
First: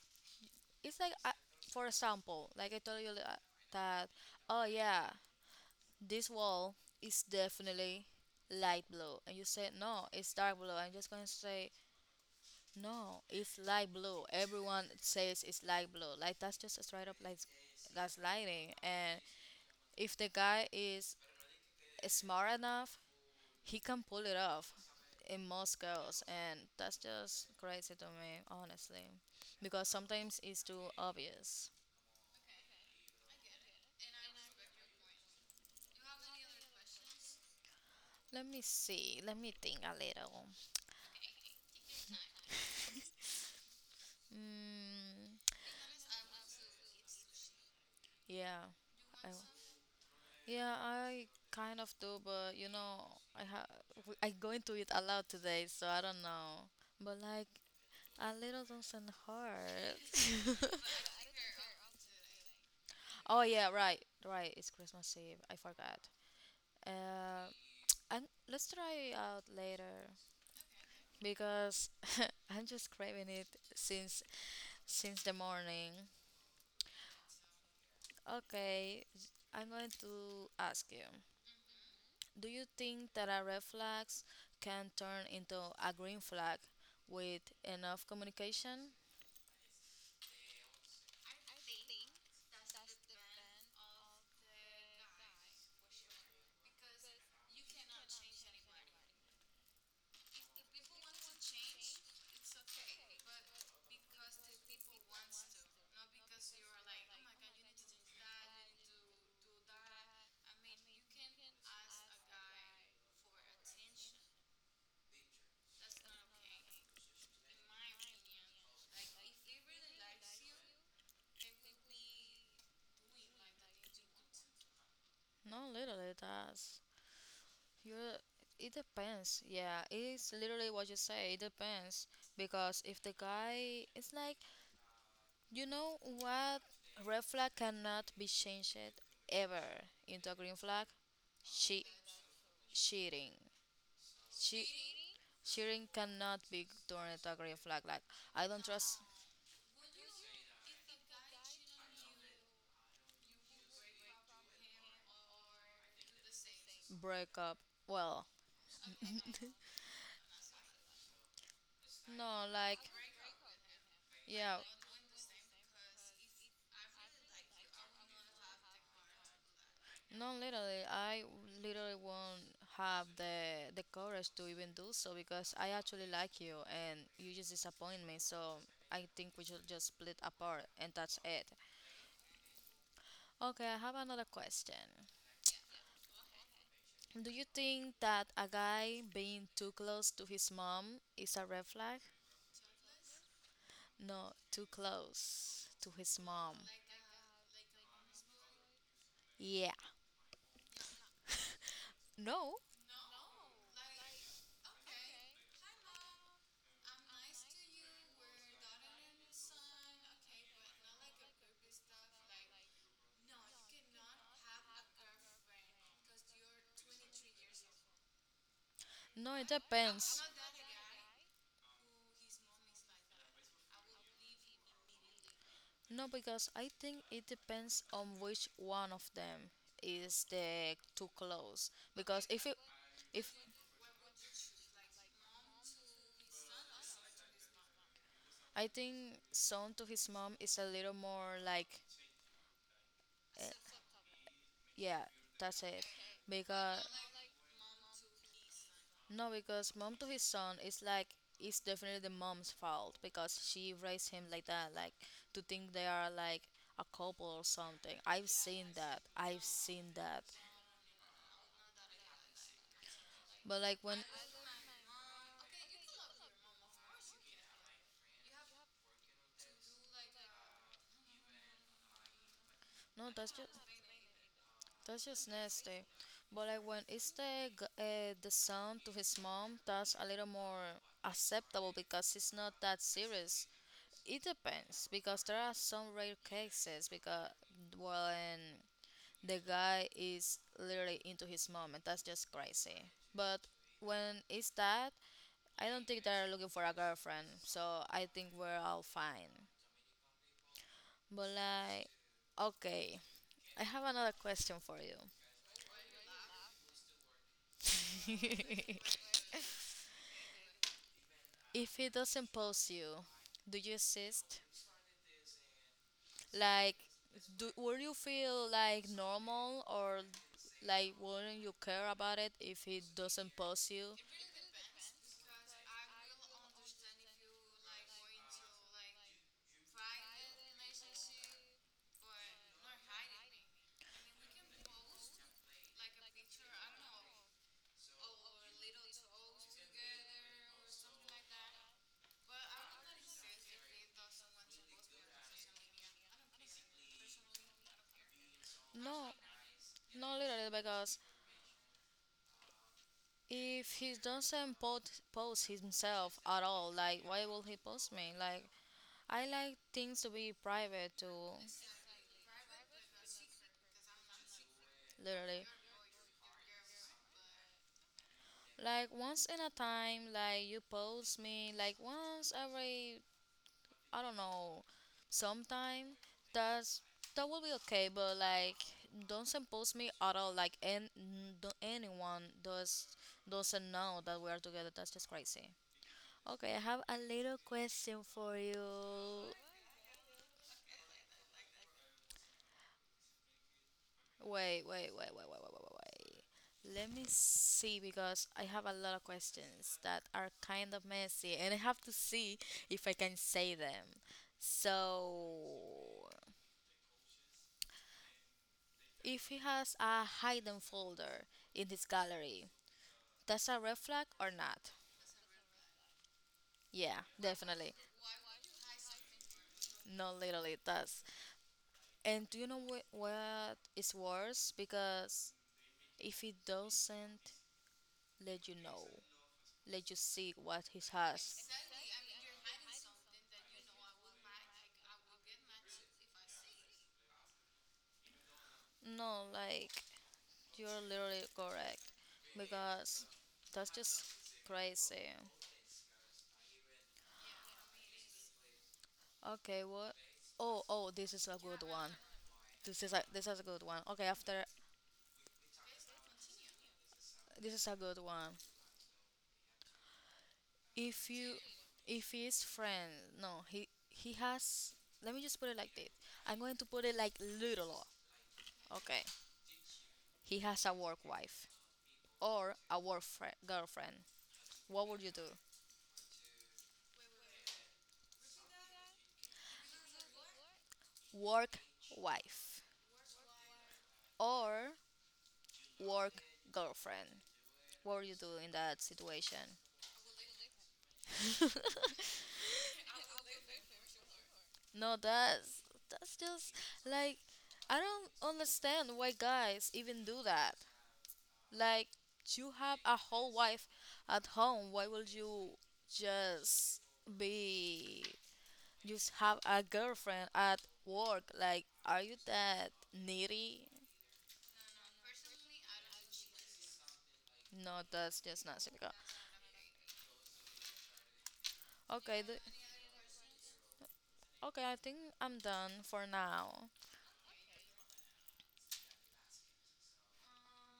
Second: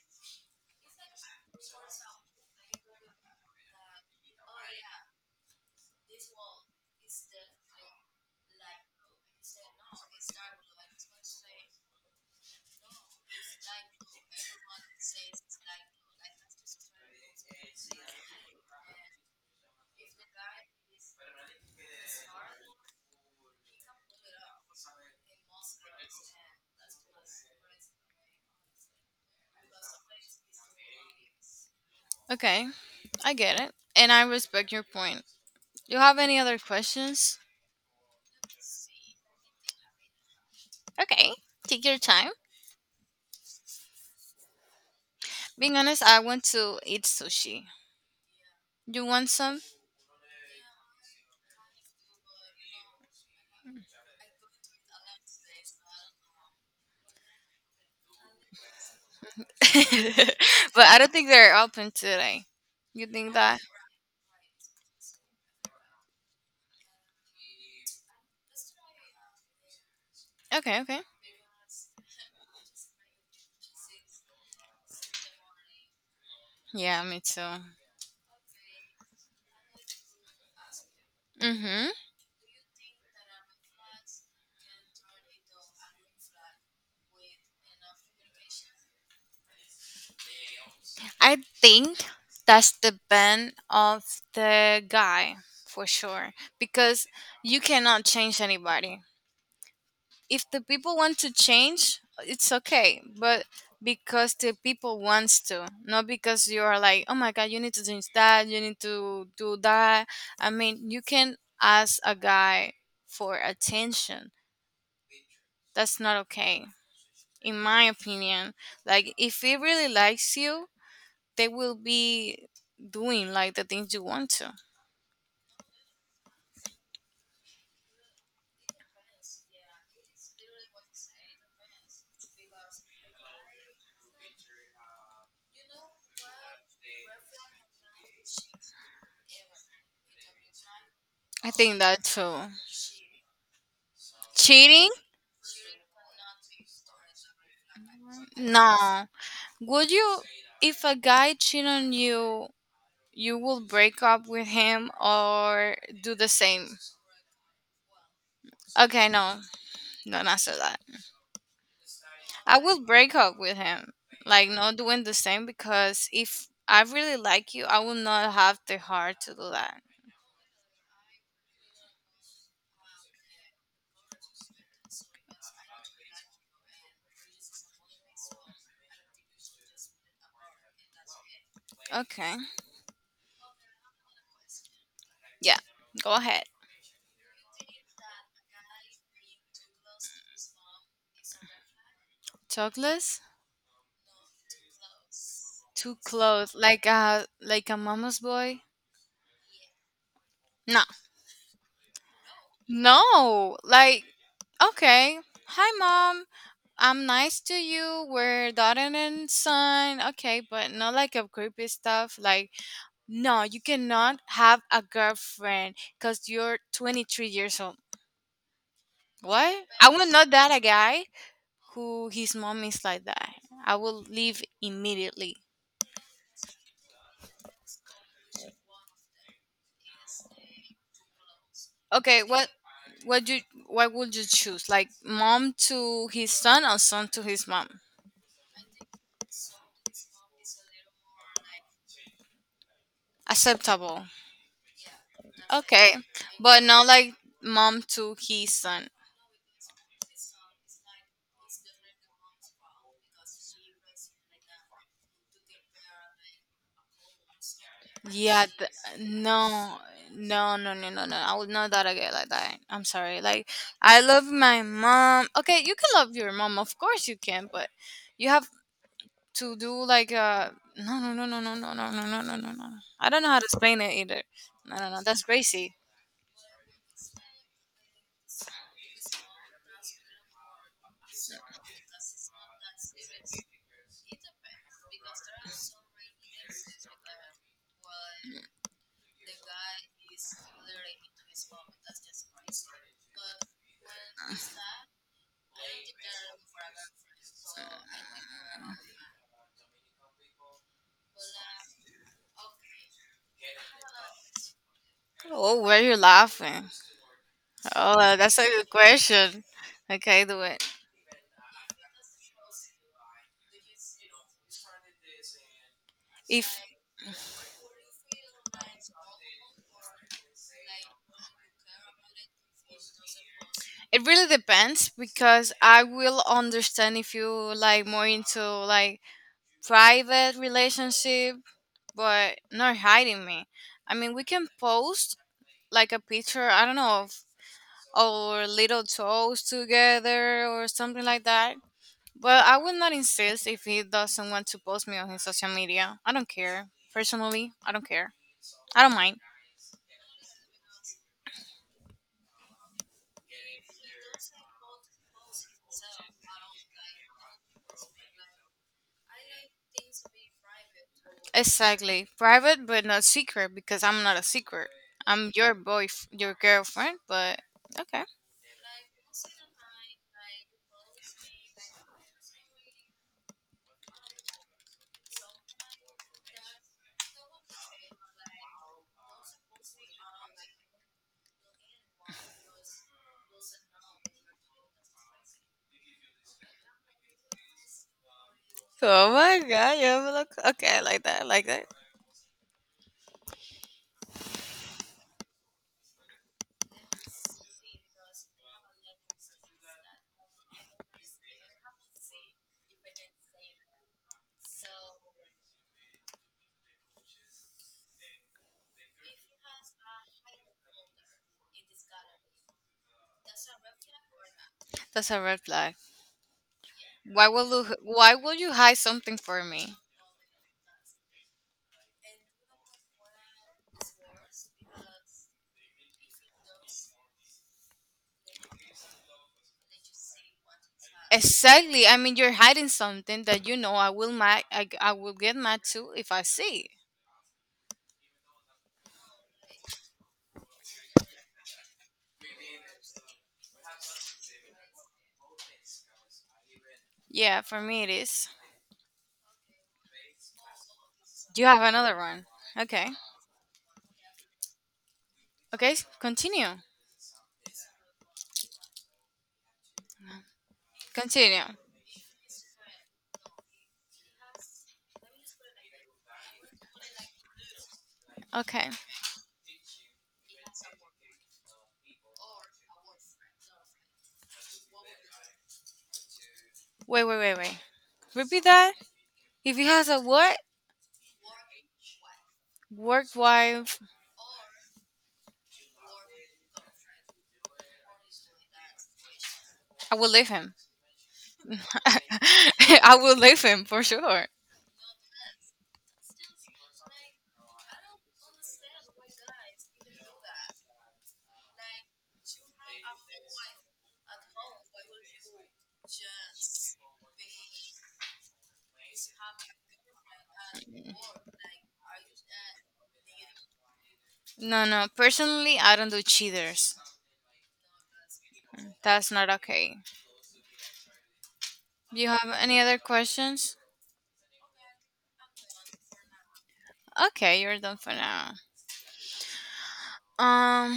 S1: it's like for example, like I told you that oh yeah, this wall is definitely light blue and you say no it's dark blue, I'm just going to say no it's light blue, everyone says it's light blue, like that's just a straight up like that's lighting. And if the guy is smart enough he can pull it off in most girls, and that's just crazy to me honestly because sometimes it's too obvious.
S2: okay, I get it, and I respect your point. You have any other questions?
S1: Let me see. Let me think a little.
S2: Okay, take your time.
S1: Mm,
S2: Being honest, I want to eat sushi.
S1: yeah.
S2: You
S1: I,
S2: want some?
S1: yeah, I kind of do, but you know, I ha I go into it a lot today, so I don't know. But like a little doesn't hurt.
S2: But I don't think they're open today. You think
S1: Oh
S2: that?
S1: yeah, right, right. It's Christmas Eve. I forgot. Uh, and let's try it out later
S2: Okay, okay.
S1: because I'm just craving it since since the morning.
S2: Yeah, me too.
S1: I'm going to ask you,
S2: Mm-hmm.
S1: do you think that a red flag can turn into a green flag with enough communication?
S2: I think that's the bend of the guy for sure, because you cannot change anybody. If the people want to change, it's okay, but because the people wants to, not because you are like, oh my god, you need to change that, you need to do that. I mean, you can ask a guy for attention. That's not okay, in my opinion. Like, if he really likes you, they will be doing like the things you want to.
S1: No, literally, it does. You're, it depends. Yeah, it's literally what you say. It depends. Because if the guy, it's like, you know what? Red flag cannot be changed ever into a green flag?
S2: I think
S1: She,
S2: that too.
S1: cheating. She,
S2: Cheating?
S1: cheating cannot be torn during a agree flag. Like I don't trust.
S2: No. Would you, if a guy cheat on you, you will break up with him or do the same?
S1: Breakup. Well,
S2: Okay, no, no, not so that.
S1: no,
S2: I
S1: like
S2: will break up with him, like
S1: yeah,
S2: not doing the same, because if I really like you, I will not have the heart to do that.
S1: no. Literally, I literally won't have the courage to even do so because I actually like you and you just disappoint me. So I think we should just split apart and that's it.
S2: Okay,
S1: Okay, I have another question.
S2: yeah, go ahead.
S1: Do you think that a guy being too close to his mom is a red flag?
S2: Chocolates?
S1: No, too close to
S2: Too
S1: his
S2: close,
S1: mom.
S2: like a mama's boy?
S1: Yeah.
S2: No.
S1: No,
S2: No, like, okay. Hi, mom. I'm nice to you. We're daughter and son. Okay, but not like a creepy stuff. Like, no, you cannot have a girlfriend because you're 23 years old.
S1: no, it
S2: What? I
S1: depends.
S2: will not date a guy who his mom is like that. I will leave immediately.
S1: No, because I think it depends on which one of them is the too close.
S2: Okay,
S1: Because if
S2: what?
S1: it,
S2: What
S1: if
S2: you? What would you choose? Like, mom to his son or son to his mom?
S1: I think son to his mom is a little more like, uh,
S2: Acceptable.
S1: yeah, that's it.
S2: Okay, but
S1: Because
S2: not like mom to his son.
S1: no, because mom to his son is like it's definitely the mom's fault because she raised him like that, like to think they are like a couple or something. I've
S2: Yeah,
S1: seen
S2: th-
S1: that. I've
S2: no,
S1: seen that.
S2: no, no, no, no, no. I would not that again like that. I'm sorry. Like
S1: But like when
S2: I love my mom. Okay, you can love your mom, of course you can, but you have to do like no, no, no, no, no, no, no, no, no, no, no, no. I
S1: no,
S2: don't know
S1: that's
S2: how to
S1: just
S2: explain it either. No, no, no.
S1: that's
S2: That's
S1: just
S2: crazy.
S1: nasty. But like when it's the son to his mom, that's a little more acceptable because it's not that serious. It depends because there are some rare cases because well, and the guy is literally into his mom, and that's just crazy. But when it's that, I don't think they're looking for a girlfriend, so I think we're all fine. But like, okay, I have another question for
S2: Oh, where you laughing? Oh,
S1: you.
S2: that's a good question. Okay, do it.
S1: If he doesn't post you, do you insist?
S2: If
S1: Like, do will you feel like normal or like wouldn't you care about it if he doesn't post you?
S2: it really depends because I will understand if you like more into like private relationship, but not hiding me. I mean, we can post like a picture. I don't know, of our little toes together or something like that. But I will not insist if he doesn't want to post me on his social media. I don't care. Personally, I don't care. I don't
S1: No,
S2: mind.
S1: not literally because if he doesn't post himself at all, like why will he post me? Like I like things to be private too,
S2: Exactly. Private but not secret, because I'm not a secret. I'm
S1: literally.
S2: your boy, your girlfriend, but okay.
S1: Like once in a time, like you post me like once every I don't know, sometime that's that will be okay, but like don't impose me at all. Like and anyone does doesn't know that we are together. That's just crazy. Okay, I have a little question for
S2: Oh
S1: you.
S2: my god, you have a look, okay, I like that, I like that.
S1: Wait, wait, wait, wait, wait, wait, wait, wait, wait. Let me see because I have a lot of questions that are kind of messy and I have to see if I can say them. So, if he has a hidden folder in his gallery, that's a red flag or not?
S2: That's a red flag.
S1: Yeah,
S2: Why will
S1: definitely.
S2: you why will you hide something for me?
S1: No, literally, it does. And do you know what is worse? Because if he doesn't let you know, let you see what he has,
S2: Exactly. I mean, you're hiding something that you know I will get mad too if I see.
S1: no, like, you're literally correct. Because that's just crazy.
S2: Yeah, for me it is.
S1: Okay, what? Oh, oh, this is a
S2: You
S1: good
S2: have
S1: one.
S2: another one. Okay.
S1: This is a good one. Okay, after
S2: Okay, continue.
S1: this is a good one. If you
S2: Continue.
S1: if his friend no he he has let me just put it like this I'm going to put it like little
S2: Okay.
S1: okay, he has a work wife or a work fri girlfriend. What would you do?
S2: Wait, wait, wait, wait. Repeat that. If he has a what?
S1: Work wife
S2: Work wife,
S1: or work girlfriend, what would you do in that situation?
S2: I will leave him. I will leave him for sure.
S1: No, that's just like I don't understand why guys even do that. Like, you have a whole wife at home. Why will you just be just have a girlfriend at work? Like, are you that needy?
S2: No, no. Personally, I don't do cheaters.
S1: No, that's just not Silica.
S2: That's not okay. Do you
S1: Okay,
S2: have
S1: the,
S2: any other questions?
S1: okay, I think I'm done for now.
S2: Okay, you're done for now. Um,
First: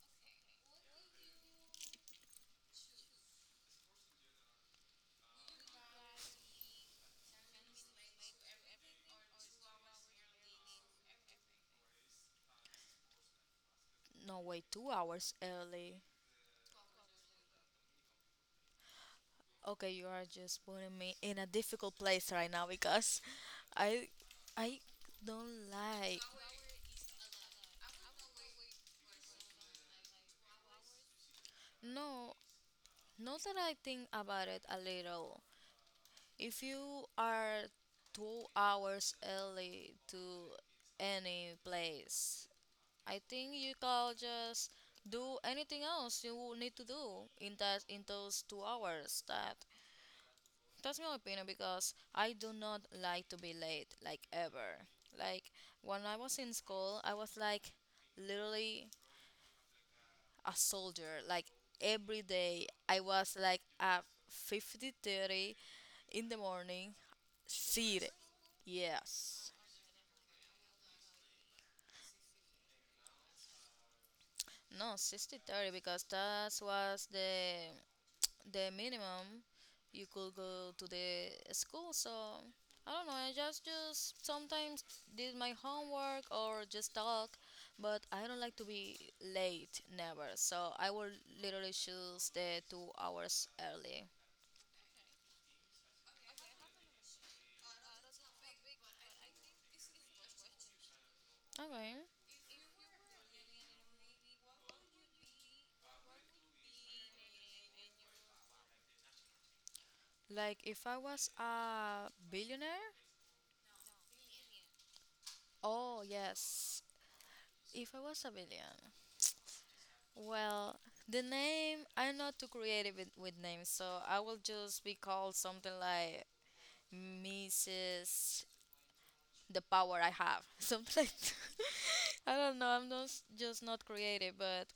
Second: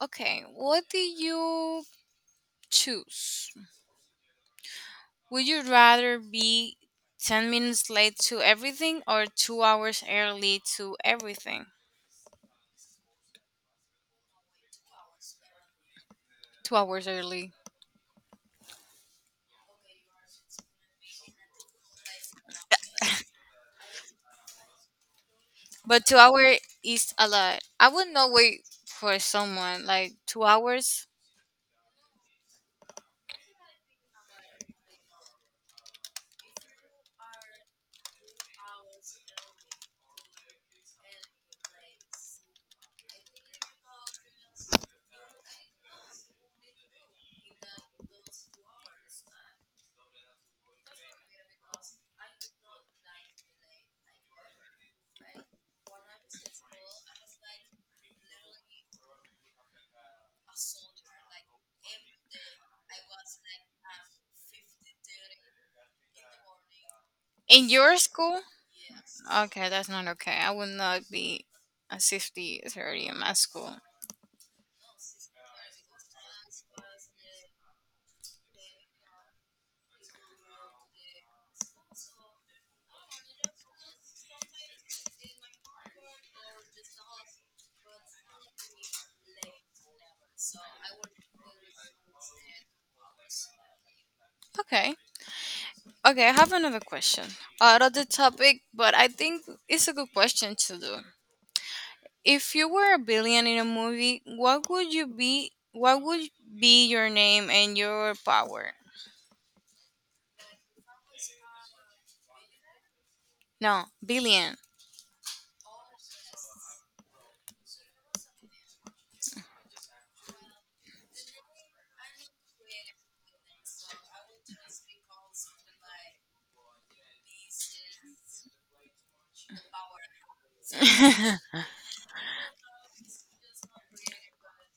S2: okay. What do you choose? Would you rather be 10 minutes late to everything or 2 hours early to everything?
S1: No, wait, 2 hours early.
S2: 2 hours early.
S1: Okay, you are just putting me in a difficult place right now because I, I don't
S2: But 2
S1: like.
S2: hours is a lot. I would not wait for someone like 2 hours.
S1: No, not that I think about it a little. If you are 2 hours early to any place, I think you can just do anything else you need to do in that in those 2 hours. That's my opinion because I do not like to be late, like ever. Like, when I was in school, I was like literally a soldier. Like every day, I was like at fifty thirty in the morning.
S2: In your
S1: See it,
S2: school?
S1: yes.
S2: Okay, that's not okay. I would not be a 50 30 in my school.
S1: No, sixty thirty, because that was the minimum you could go to the school. So I don't know. I just sometimes did my homework or just talk, but I don't like to be late never. So I will literally choose the 2 hours early.
S2: Okay. Okay, I have another question. Out of the topic, but I think it's a good question to do.
S1: Okay.
S2: If you were a billion in a movie, what would you be? What would be your name and your power?
S1: Like, if I was a billionaire.
S2: No, billion.
S1: Oh yes. If I was a billionaire, well, the name, I'm not too creative with, names, so I will just be called something like Mrs. The Power I Have. Something like that. I don't know, I'm not, just not creative, but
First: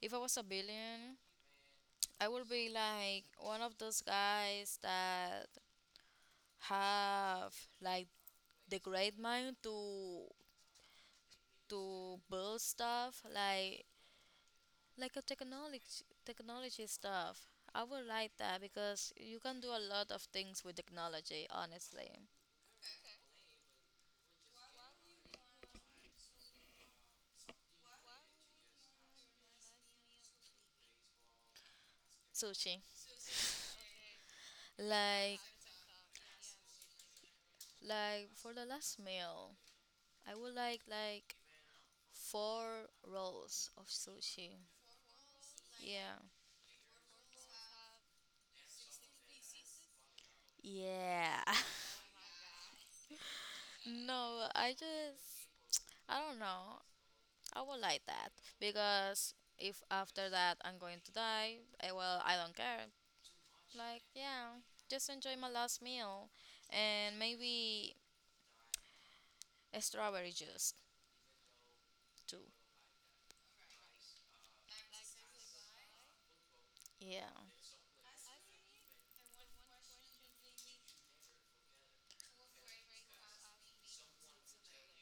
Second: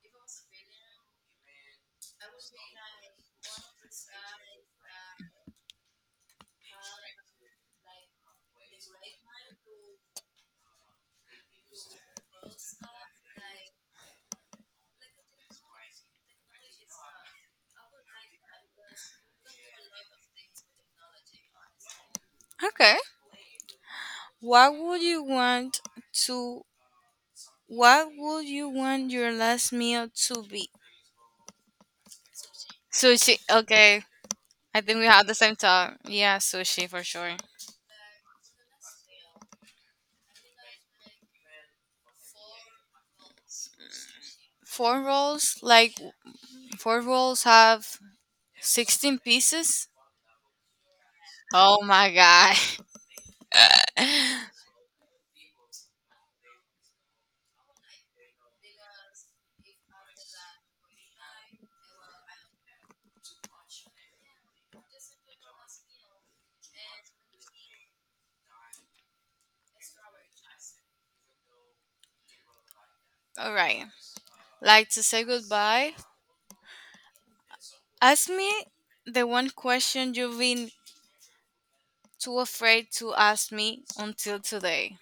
S1: if I was a billion, I would be like one of those guys that have like the great mind to build stuff like a technology stuff. I would like that because you can do a lot of things with technology, honestly.
S2: Okay. What would you want to— what would you want your last meal to be?
S1: Sushi.
S2: Sushi. Okay. I think we have the
S1: Like
S2: same thought. Yeah, sushi for sure.
S1: like for the last meal, I would like 4 rolls of sushi.
S2: Four rolls, like
S1: Yeah.
S2: four rolls have 16 pieces.
S1: Yeah.
S2: Oh my god.
S1: No, I don't know. I would like that because if after that I'm going to die, eh, well, I don't care. Like, yeah, just enjoy my last meal and maybe a strawberry juice too.
S2: All right. Like to say goodbye.
S1: Yeah.
S2: Ask me the one question you've been too afraid to ask me until today.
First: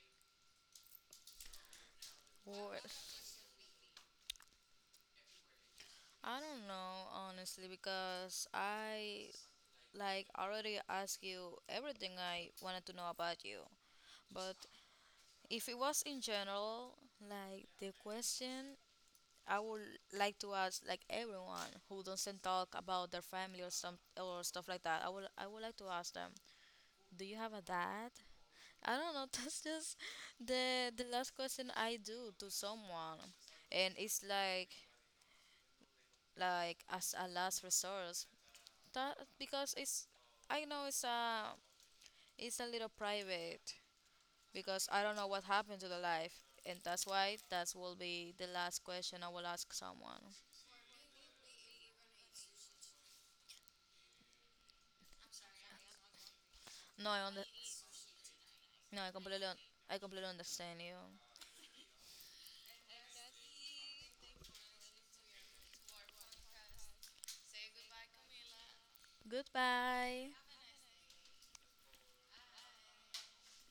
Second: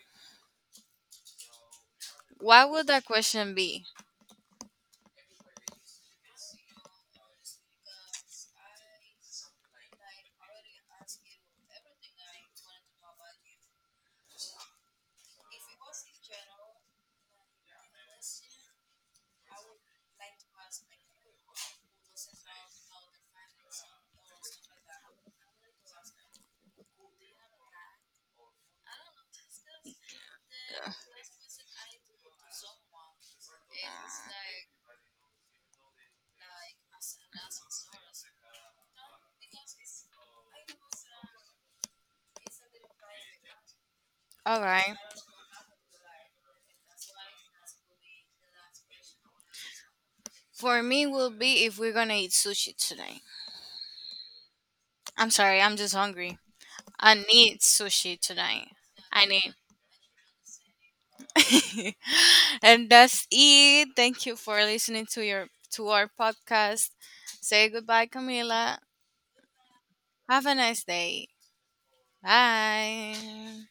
S2: What
S1: What?
S2: would that question be?
S1: I don't know, honestly, because I like already asked you everything I wanted to know about you. But if it was in general, like the question I would like to ask, like, everyone who doesn't talk about their family or some or stuff like that. I would like to ask them, do you have a dad? I don't know. That's just the last question I do to someone, and it's like as a last resource. That because it's I know it's a little private
S2: All
S1: because
S2: right.
S1: I don't know what happened to the life, and that's why that will be the last question I will ask someone.
S2: For me will be if we're gonna eat sushi tonight. I'm sorry, I'm just hungry.
S1: No,
S2: I
S1: I under,
S2: need sushi tonight.
S1: no, I
S2: I
S1: completely
S2: need.
S1: un- I completely understand you.
S2: And that's it. Thank you for listening to your— to our podcast. Say goodbye, Camila.
S1: Goodbye.
S2: Have a nice day. Bye.